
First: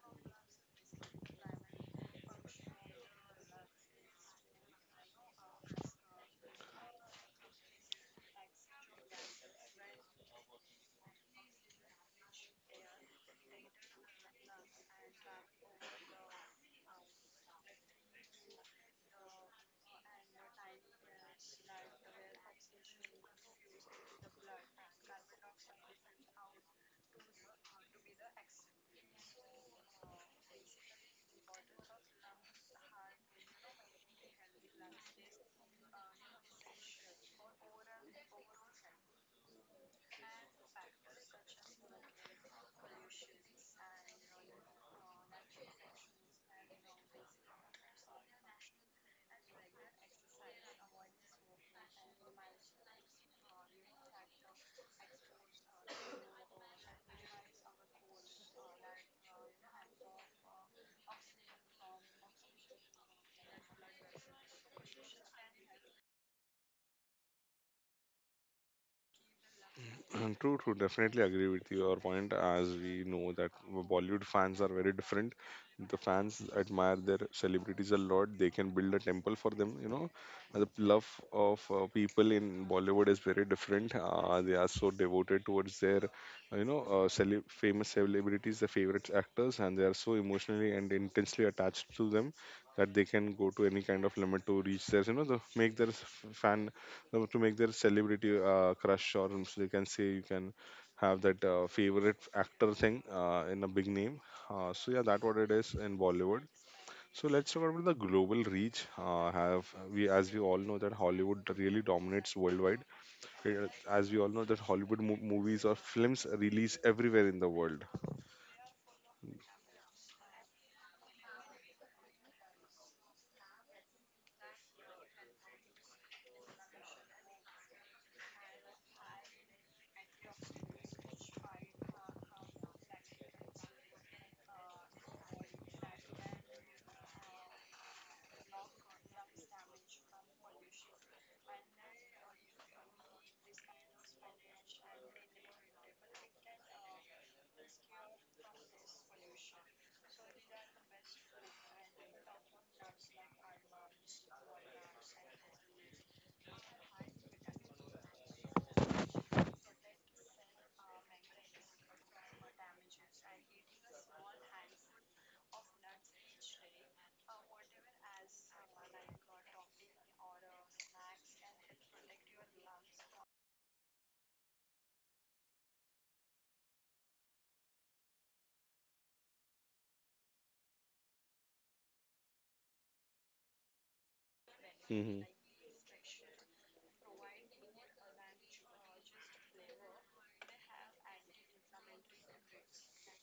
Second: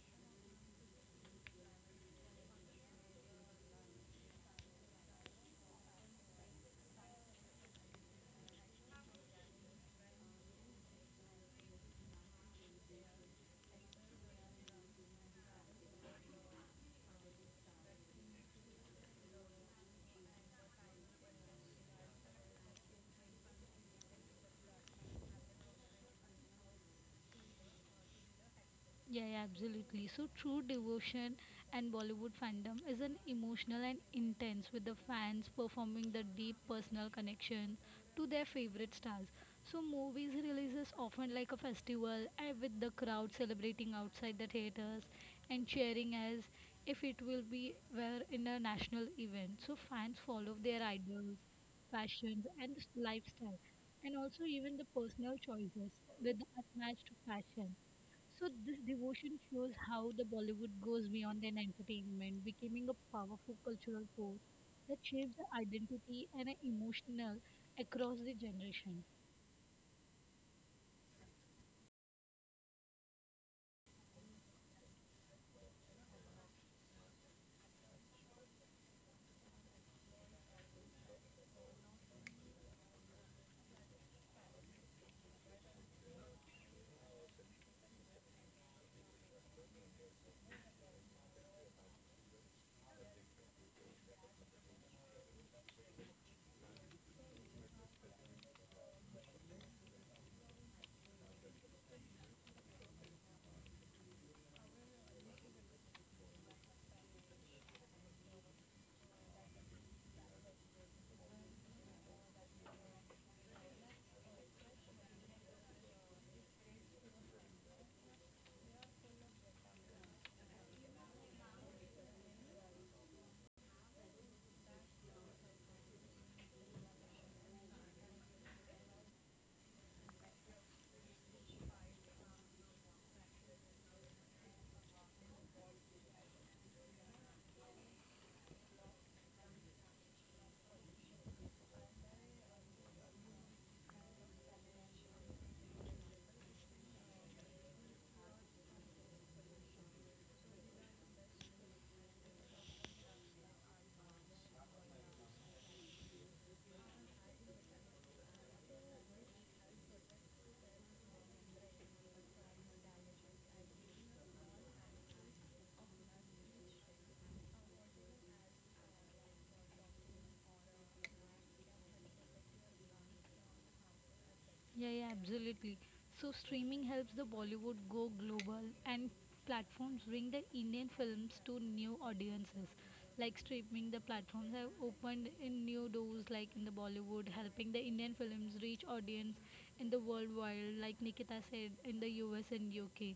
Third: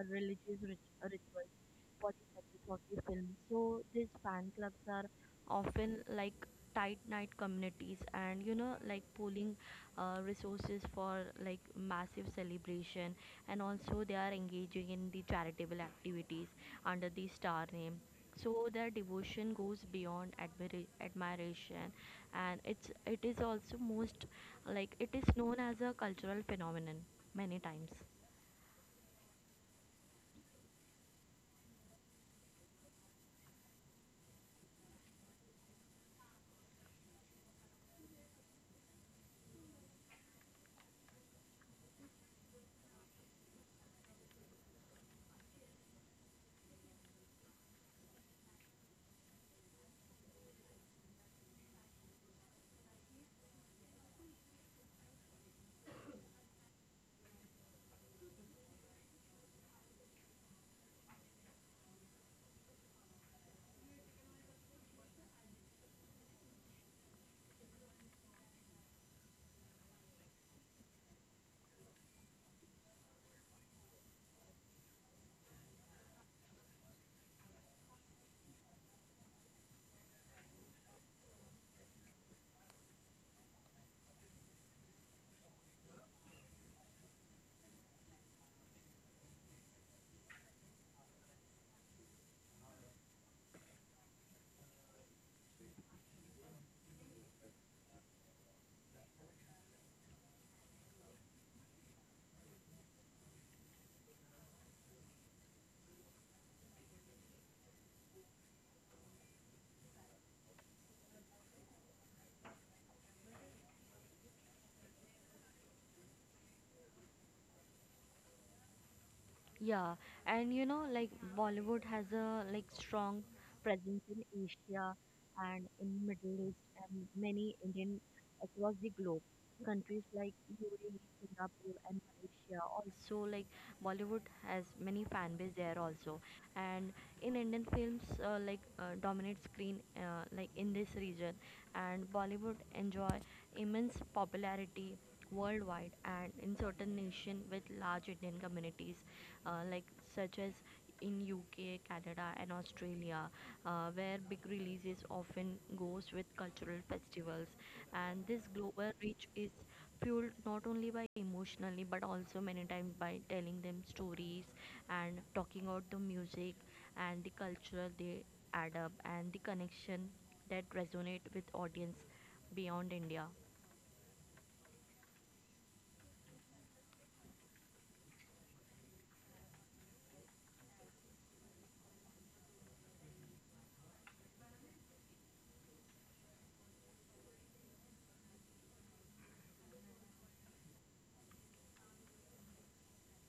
[SPEAKER 3] religious rituals for the success of the film. So these fan clubs are often like tight knit communities, and you know, like pooling resources for like massive celebration, and also they are engaging in the charitable activities under the star name. So their devotion goes beyond admiration, and it is also most like it is known as a cultural phenomenon many times.
[SPEAKER 2] Yeah, yeah, absolutely. So, true devotion and Bollywood fandom is an emotional and intense with the fans performing the deep personal connection to their favorite stars. So, movies releases often like a festival and with the crowd celebrating outside the theaters and cheering as if it will be were in a national event. So, fans follow their idols, fashions and lifestyle, and also even the personal choices with the unmatched passion. So this devotion shows how the Bollywood goes beyond an entertainment, becoming a powerful cultural force that shapes the identity and an emotional across the generation.
[SPEAKER 1] True, true. Definitely agree with your point. As we know that Bollywood fans are very different. The fans admire their celebrities a lot. They can build a temple for them. You know, the love of people in Bollywood is very different. They are so devoted towards their, you know, famous celebrities, the favorite actors, and they are so emotionally and intensely attached to them that they can go to any kind of limit to reach their, you know, the make their fan know, to make their celebrity crush or so you can say, you can have that favorite actor thing in a big name. So yeah, that what it is in Bollywood. So let's talk about the global reach. Have We, as we all know that Hollywood really dominates worldwide. Uh, as we all know that Hollywood movies or films release everywhere in the world.
[SPEAKER 3] Yeah, and you know, like Bollywood has a like strong presence in Asia and in Middle East and many Indian across the globe. Countries like UAE, Singapore, and Malaysia also like Bollywood has many fan base there also. And in Indian films, like dominate screen like in this region, and Bollywood enjoy immense popularity worldwide and in certain nation with large Indian communities, like such as in UK, Canada, and Australia, where big releases often goes with cultural festivals, and this global reach is fueled not only by emotionally but also many times by telling them stories and talking about the music and the culture they add up and the connection that resonate with audience beyond India.
[SPEAKER 2] Yeah, yeah, absolutely. So streaming helps the Bollywood go global and platforms bring the Indian films to new audiences. Like streaming the platforms have opened
[SPEAKER 1] Hmm.
[SPEAKER 2] in new doors like in the Bollywood, helping the Indian films reach audience in the worldwide, like Nikita said, in the US and UK.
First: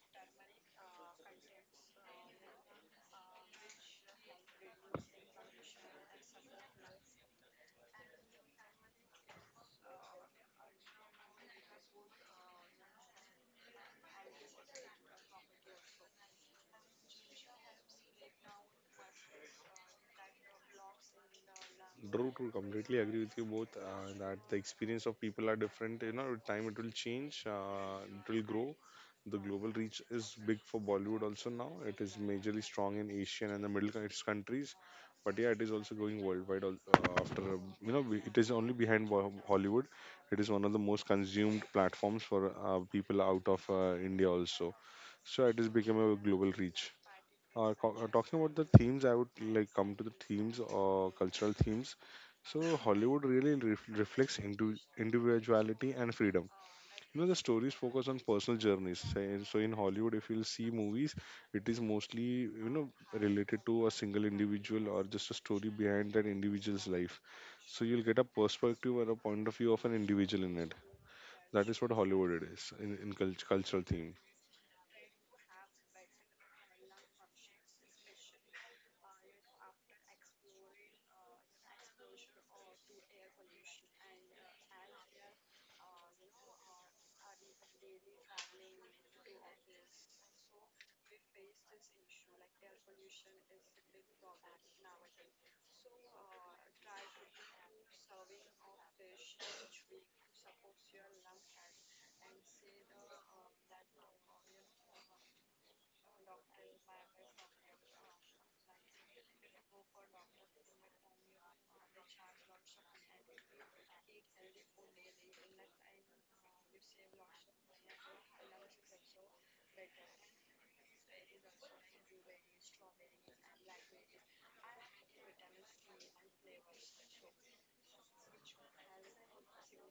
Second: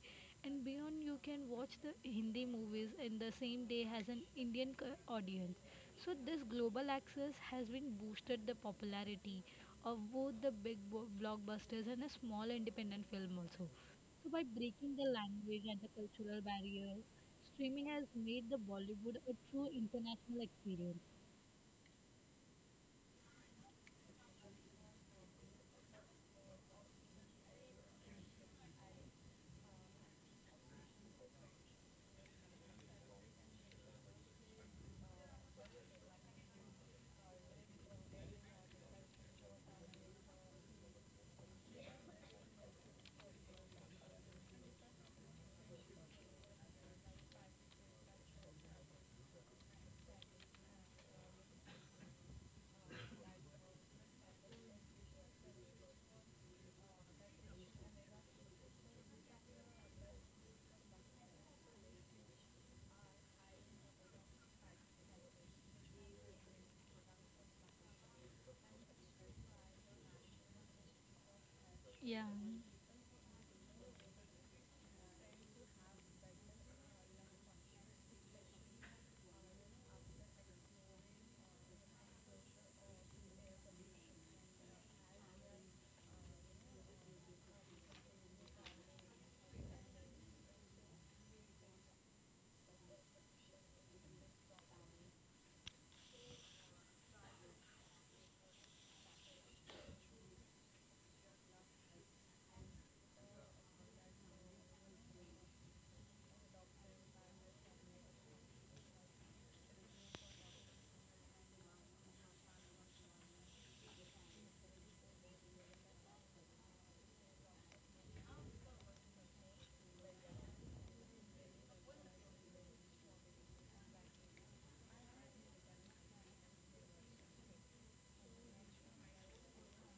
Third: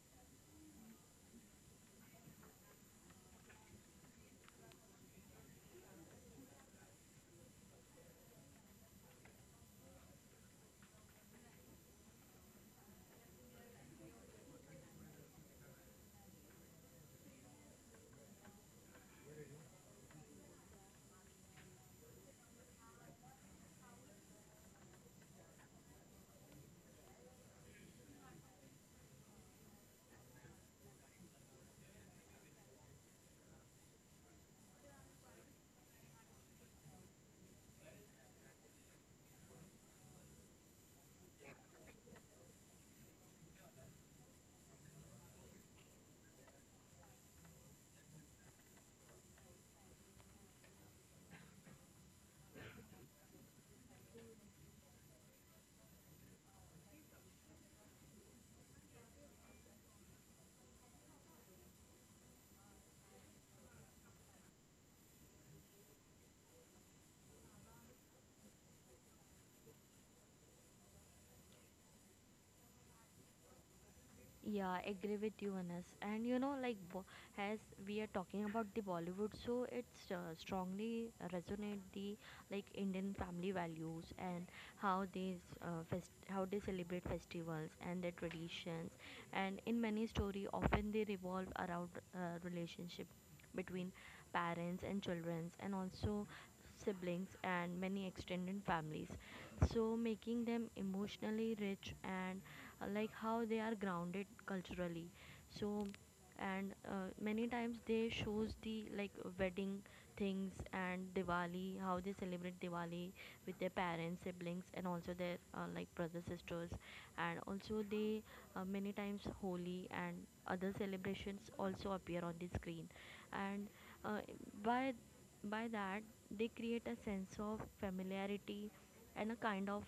[SPEAKER 2] And beyond you can watch the Hindi movies in the same day as an Indian audience. So this global access has been boosted the popularity of both the big blockbusters and the small independent film also. So by breaking the language and the cultural barrier, streaming has made the Bollywood a true international experience.
[SPEAKER 1] True, true. Completely agree with you both that the experience of people are different. You know, with time it will change, it will grow. The global reach is big for Bollywood also now. It is majorly strong in Asian and the Middle East countries, but yeah, it is also going worldwide. Al- after You know, it is only behind Hollywood. It is one of the most consumed platforms for people out of India also. So it has become a global reach. Talking about the themes, I would like come to the themes or cultural themes. So Hollywood really reflects into individuality and freedom. You know, the stories focus on personal journeys. So in Hollywood, if you'll see movies, it is mostly, you know, related to a single individual or just a story behind that individual's life. So you'll get a perspective or a point of view of an individual in it. That is what
[SPEAKER 2] Yeah.
[SPEAKER 1] Hollywood it is in, in cultural theme.
[SPEAKER 3] Yeah, I agree with you, Anas. And you know, like as we are talking about the Bollywood, so it's strongly resonate the like Indian family values and how they how they celebrate festivals and their traditions. And in many story, often they revolve around relationship between parents and children, and also siblings, and many extended families. So, making them emotionally rich and like how they are grounded culturally. So, and many times they shows the like wedding things and Diwali, how they celebrate Diwali with their parents, siblings, and also their like brothers, sisters, and also they many times Holi and other celebrations also appear on the screen, and uh, by by that they create a sense of familiarity and a kind of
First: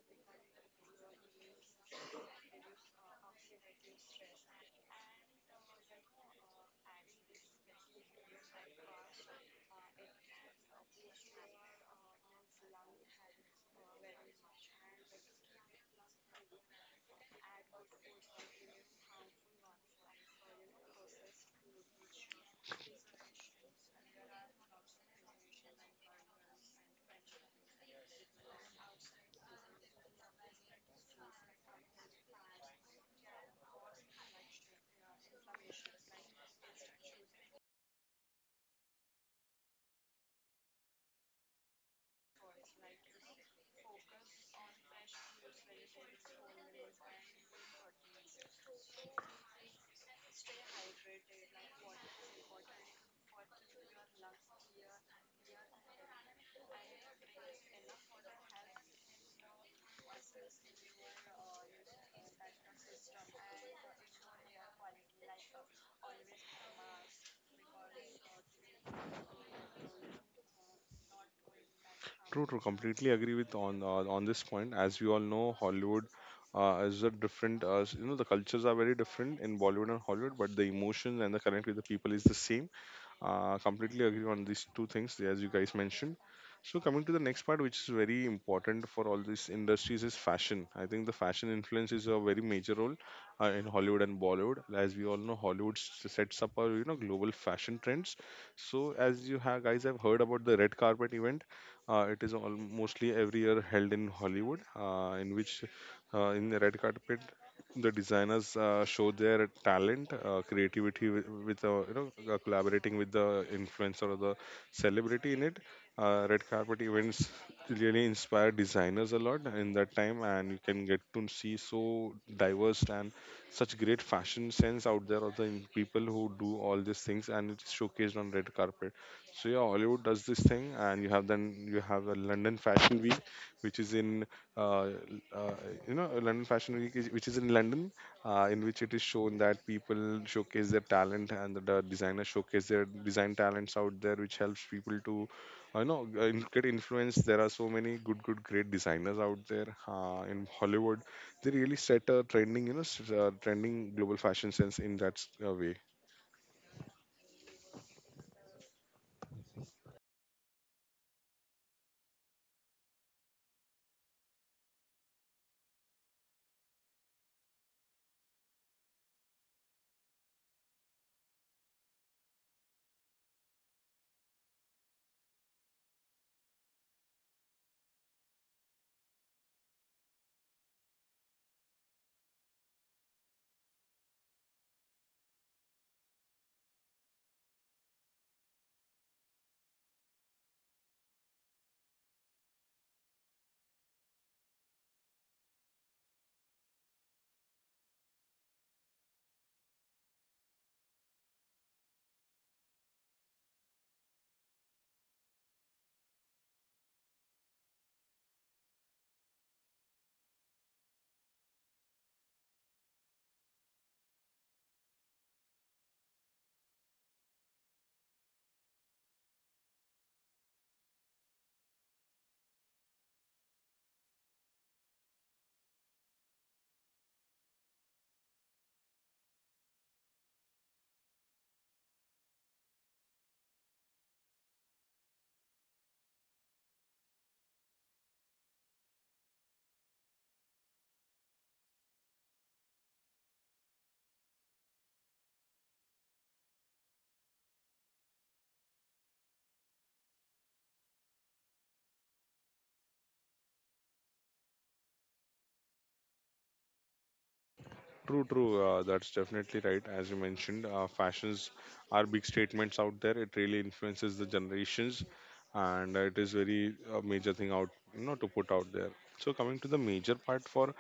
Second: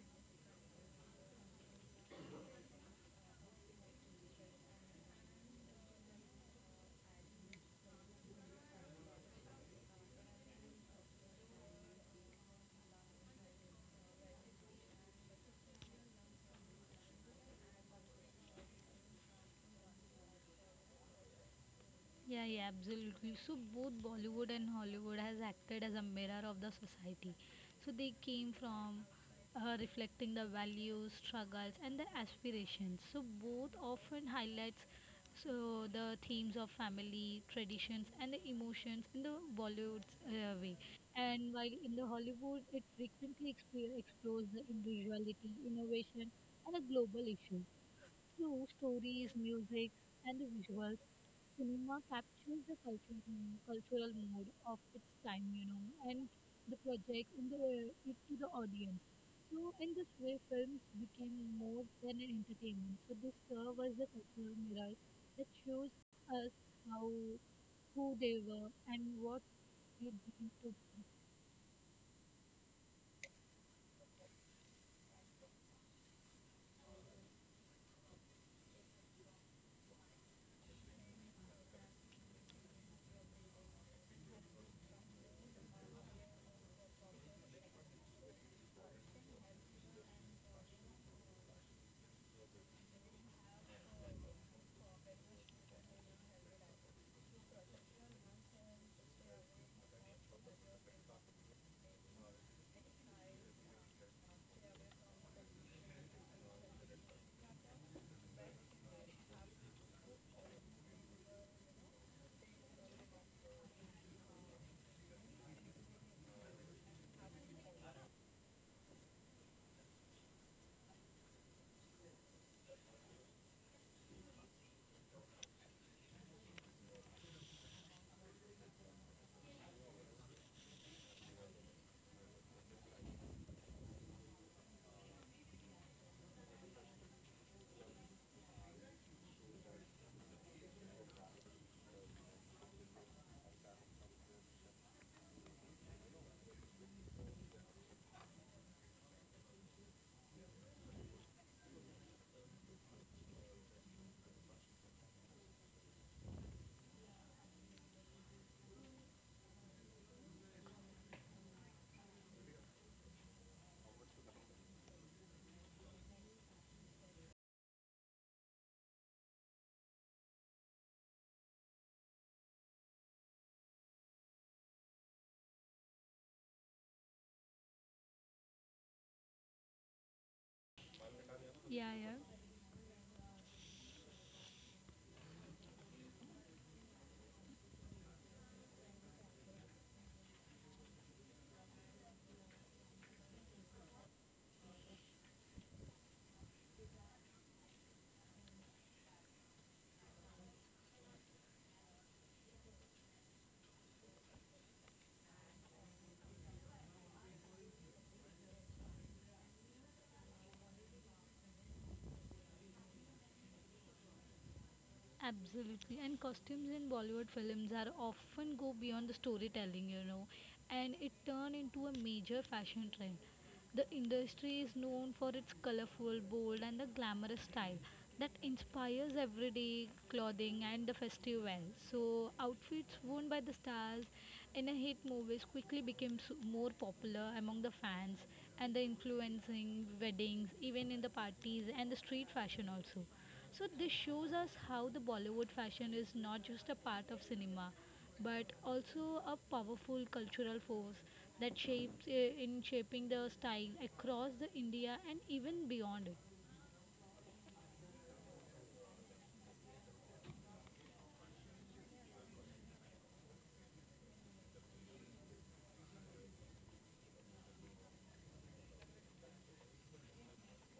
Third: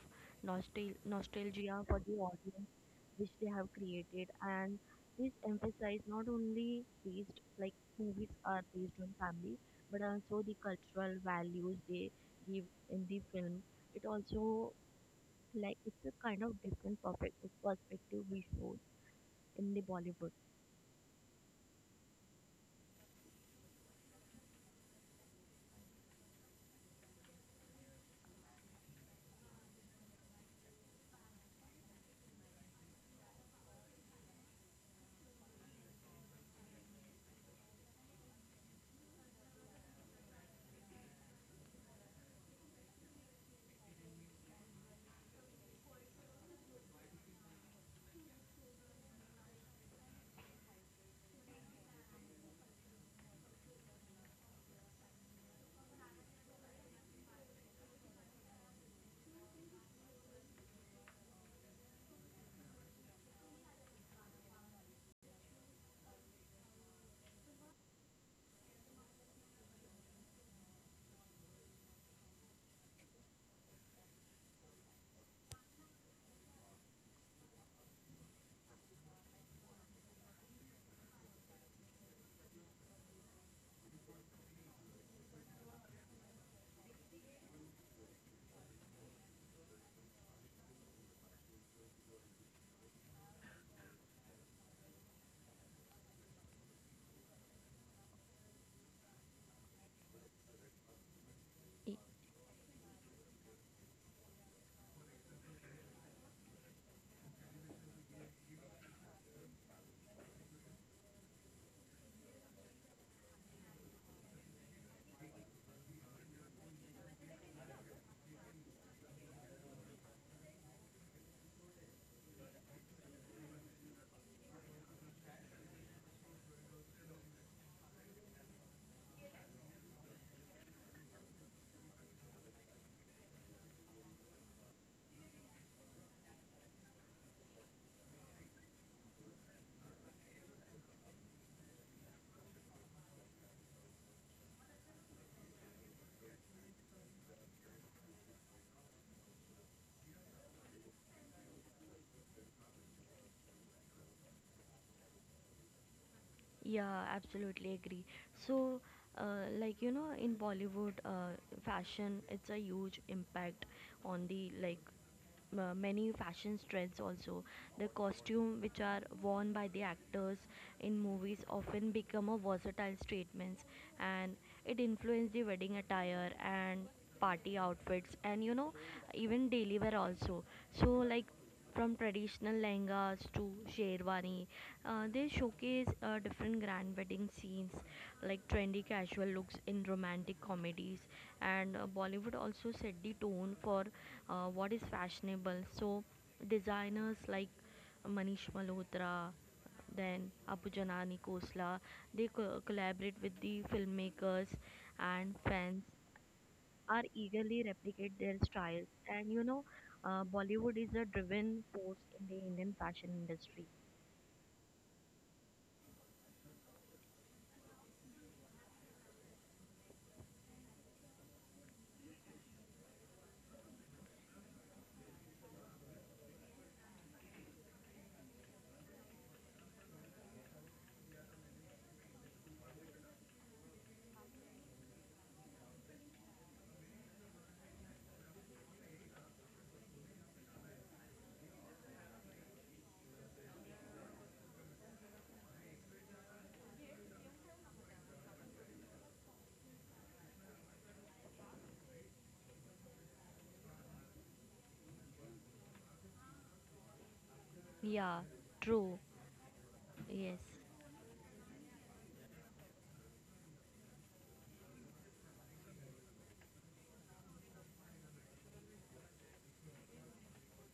[SPEAKER 3] nostalgia for the audience which they have created. And this emphasize not only based like movies are based on family, but also the cultural values they give in the film. It also like it's a kind of different perfect perspective we show in the Bollywood.
[SPEAKER 2] Yeah, yeah, absolutely. So both Bollywood and Hollywood has acted as a mirror of the society. So they came from reflecting the values, struggles, and the aspirations. So both often highlights so the themes of family, traditions, and the emotions in the Bollywood way. And while in the Hollywood, it frequently explores the individuality, innovation, and a global issue through stories, music, and the visuals cinema captures the culture, mm, cultural mood of its time, you know, and the project and the, it to the audience. So in this way, films became more than an entertainment. So they serve as a cultural mirror that shows us how who they were and what they did to.
[SPEAKER 1] True, true. Completely agree with on this point. As we all know, Hollywood is a different. You know, the cultures are very different in Bollywood and Hollywood, but the emotions and the connect with the people is the same. Completely agree on these two things as you guys mentioned. So coming to the next part, which is very important for all these industries, is fashion. I think the fashion influence is a very major role in Hollywood and Bollywood. As we all know, Hollywood sets up our, you know, global fashion trends. So as you have guys have heard about the red carpet event, it is all mostly every year held in Hollywood, in which in the red carpet the designers show their talent, creativity with, you know, collaborating with the influencer or the celebrity in it. Red carpet events really inspire designers a lot in that time, and you can get to see so diverse and such great fashion sense out there of the people who do all these things, and it's showcased on red carpet. So yeah, Hollywood does this thing, and you have then you have a London Fashion Week, which is in uh, uh, you know, London Fashion Week, is, which is in London, in which it is shown that people showcase their talent, and the designers showcase their design talents out there, which helps people to, you know, get influenced. There are so many great designers out there in Hollywood. They really set a trending, you know, trending global fashion sense in that way.
[SPEAKER 3] Yeah, absolutely agree. So, like you know, in Bollywood, fashion it's a huge impact on the like many fashion trends also the costume which are worn by the actors in movies often become a versatile statements, and it influenced the wedding attire and party outfits, and you know even daily wear also. So like
[SPEAKER 2] Yeah,
[SPEAKER 3] from
[SPEAKER 2] yeah.
[SPEAKER 3] traditional lehengas to sherwani. They showcase different grand wedding scenes like trendy casual looks in romantic comedies, and Bollywood also set the tone for what is fashionable. So designers like Manish Malhotra, then Abu Janani Khosla, they collaborate with the filmmakers, and fans are eagerly replicate their styles. And you know, Bollywood is a driven force in the Indian fashion industry.
[SPEAKER 2] Absolutely. And costumes in Bollywood films are often go beyond the storytelling, you know, and it turn into a major fashion trend. The industry is known for its colorful, bold, and the glamorous style that inspires everyday clothing and the festive wear. So, outfits worn by the stars in a hit movies quickly became more popular among the fans and the influencing weddings, even in the parties and the street fashion also. So this shows us how the Bollywood fashion is not just a part of cinema, but also a powerful cultural force that shapes in shaping the style across the India and even beyond it.
[SPEAKER 1] True,
[SPEAKER 3] Yeah,
[SPEAKER 1] true.
[SPEAKER 3] true.
[SPEAKER 1] That's definitely right. As you
[SPEAKER 3] Yes.
[SPEAKER 1] mentioned, fashions are big statements out there. It really influences the generations, and it is very major thing out, you know, to put out there. So coming to the major part for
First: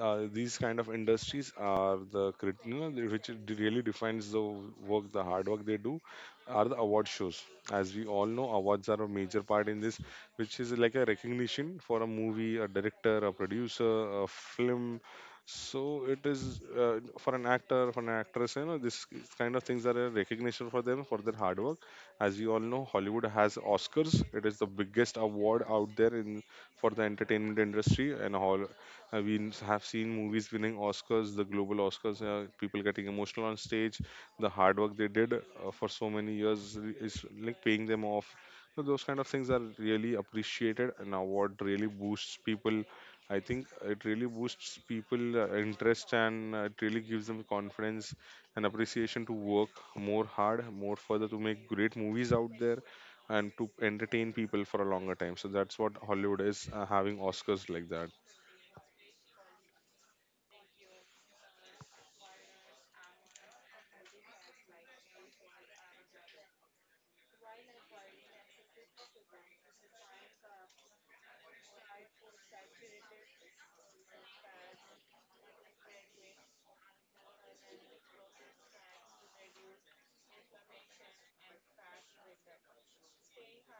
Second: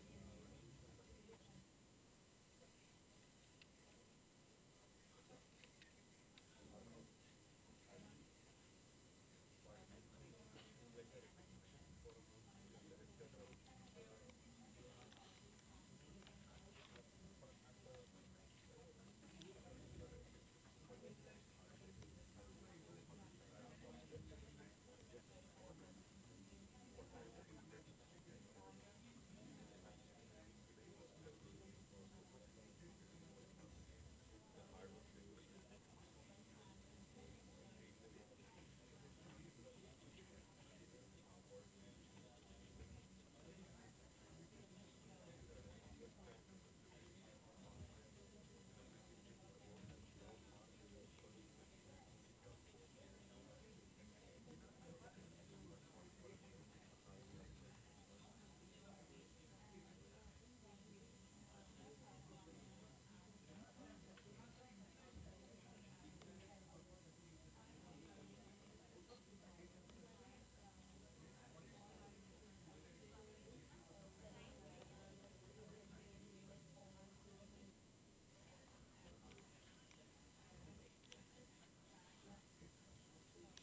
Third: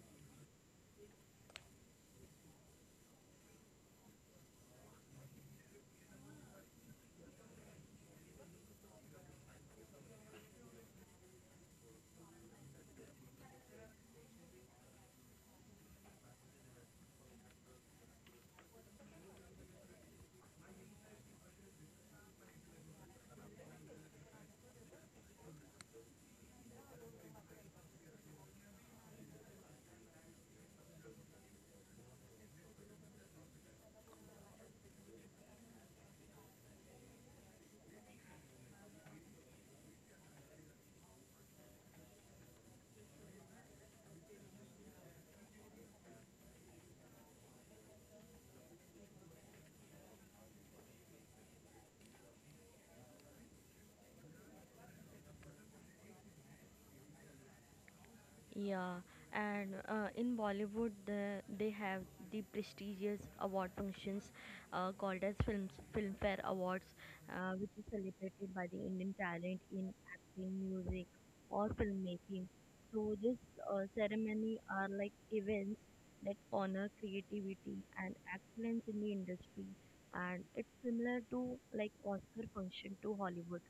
[SPEAKER 1] these kind of industries are the which it really defines the work, the hard work they do, are the award shows. As we all know, awards are a major part in this, which is like a recognition for a movie, a director, a producer, a film. So it is for an actor, for an actress, you know, this kind of things are a recognition for them for their hard work. As you all know, Hollywood has Oscars. It is the biggest award out there in for the entertainment industry, and all have seen movies winning Oscars, the global Oscars. People getting emotional on stage. The hard work they did for so many years is like paying them off. So those kind of things are really appreciated, and award really boosts people. I think it really boosts people interest, and it really gives them confidence and appreciation to work more hard, more further to make great movies out there and to entertain people for a longer time. So that's what Hollywood is having Oscars like that.
[SPEAKER 3] Yeah, and in Bollywood, the, they have the prestigious award functions called as films, Filmfare Awards, which is celebrated by the Indian talent in acting, music, or filmmaking. So this ceremony are like events that honor creativity and excellence in the industry, and it's similar to like Oscar function to Hollywood.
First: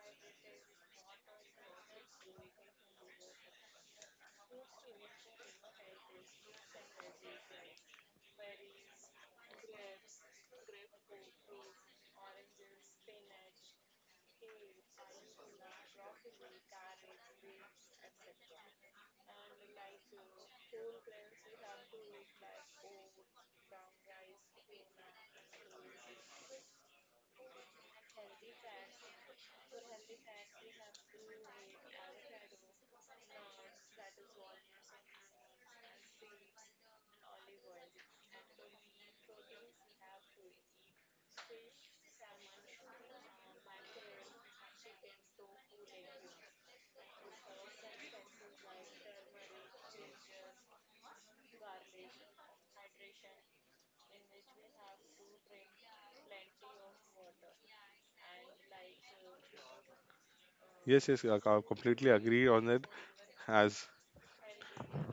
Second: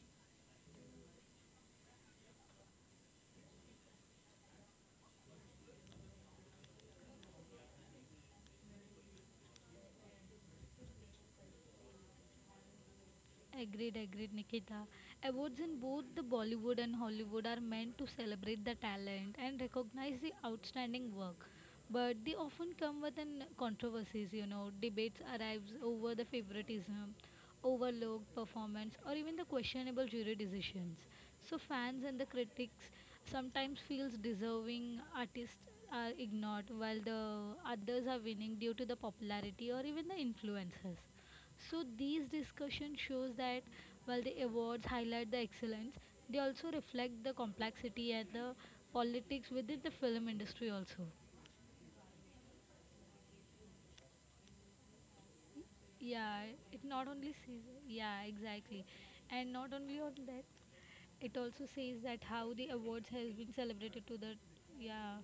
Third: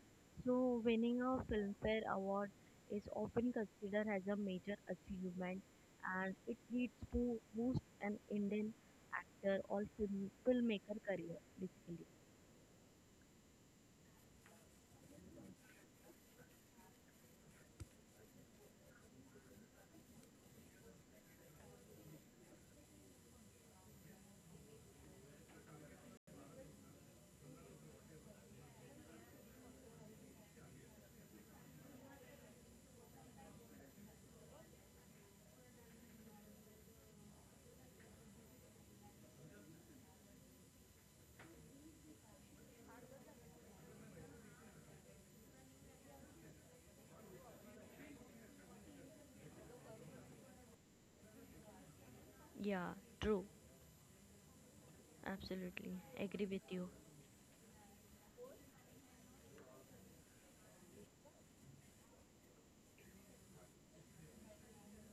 [SPEAKER 3] So winning a Filmfare Award is often considered as a major achievement, and it leads to boost an Indian actor or film, filmmaker career basically.
[SPEAKER 2] Agreed, agreed, Nikita. Awards in both the Bollywood and Hollywood are meant to celebrate the talent and recognize the outstanding work. But they often come with an controversies, you know, debates arise over the favoritism, overlooked performance, or even the questionable jury decisions. So fans and the critics sometimes feels deserving artists are ignored while the others are winning due to the popularity or even the influences. So these discussion shows that while the awards highlight the excellence, they also reflect the complexity and the politics within the film industry also.
[SPEAKER 3] Yeah, true. Absolutely.
[SPEAKER 2] Yeah,
[SPEAKER 3] Agree with
[SPEAKER 2] it
[SPEAKER 3] you.
[SPEAKER 2] not only says yeah, exactly. And not only on that,
[SPEAKER 1] Yes, yes,
[SPEAKER 2] it
[SPEAKER 1] I
[SPEAKER 2] also says
[SPEAKER 1] completely
[SPEAKER 2] that how
[SPEAKER 1] agree
[SPEAKER 2] the
[SPEAKER 1] on that.
[SPEAKER 2] awards has been
[SPEAKER 1] As
[SPEAKER 2] celebrated to the yeah,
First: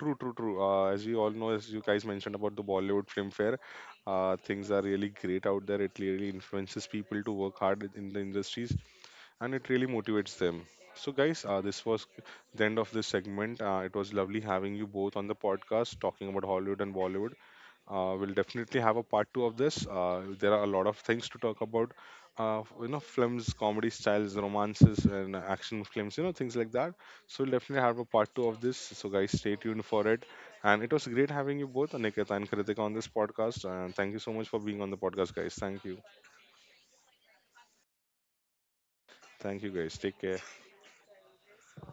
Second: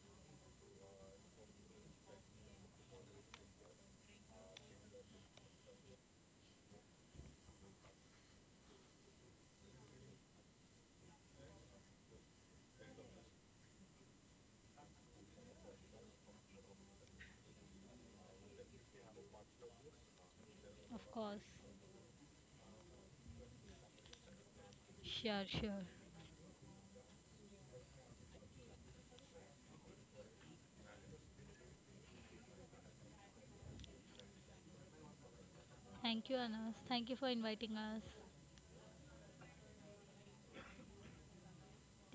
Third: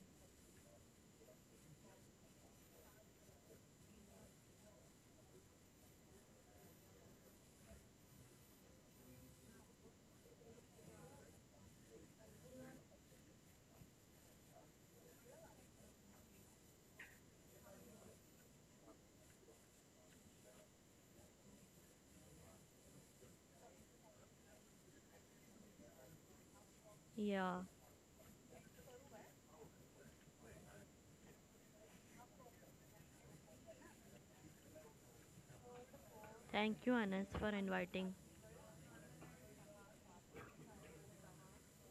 [SPEAKER 1] True, true, true. As we all know, as you guys mentioned about the Bollywood Filmfare, things are really great out there. It really influences people to work hard in the industries, and it really motivates them. So, guys, this was the end of this segment. It was lovely having you both on the podcast talking about Hollywood and Bollywood. We'll definitely have a part two of this. There are a lot of
[SPEAKER 2] of
[SPEAKER 1] things to
[SPEAKER 2] course.
[SPEAKER 1] talk about. You know, films, comedy styles, romances, and
[SPEAKER 2] Sure, sure.
[SPEAKER 1] action films. You know, things like that. So we'll
[SPEAKER 3] Yeah.
[SPEAKER 1] definitely have a part two of this. So guys, stay tuned for it. And it was great having you both, Aniket and Kritika, on this podcast. And thank you so much for being on the podcast, guys.
[SPEAKER 2] Thank you, Anas.
[SPEAKER 3] Thank you,
[SPEAKER 2] Thank you
[SPEAKER 3] Anas,
[SPEAKER 2] for
[SPEAKER 3] for
[SPEAKER 2] inviting us.
[SPEAKER 3] inviting.
[SPEAKER 1] Thank you, guys. Take care.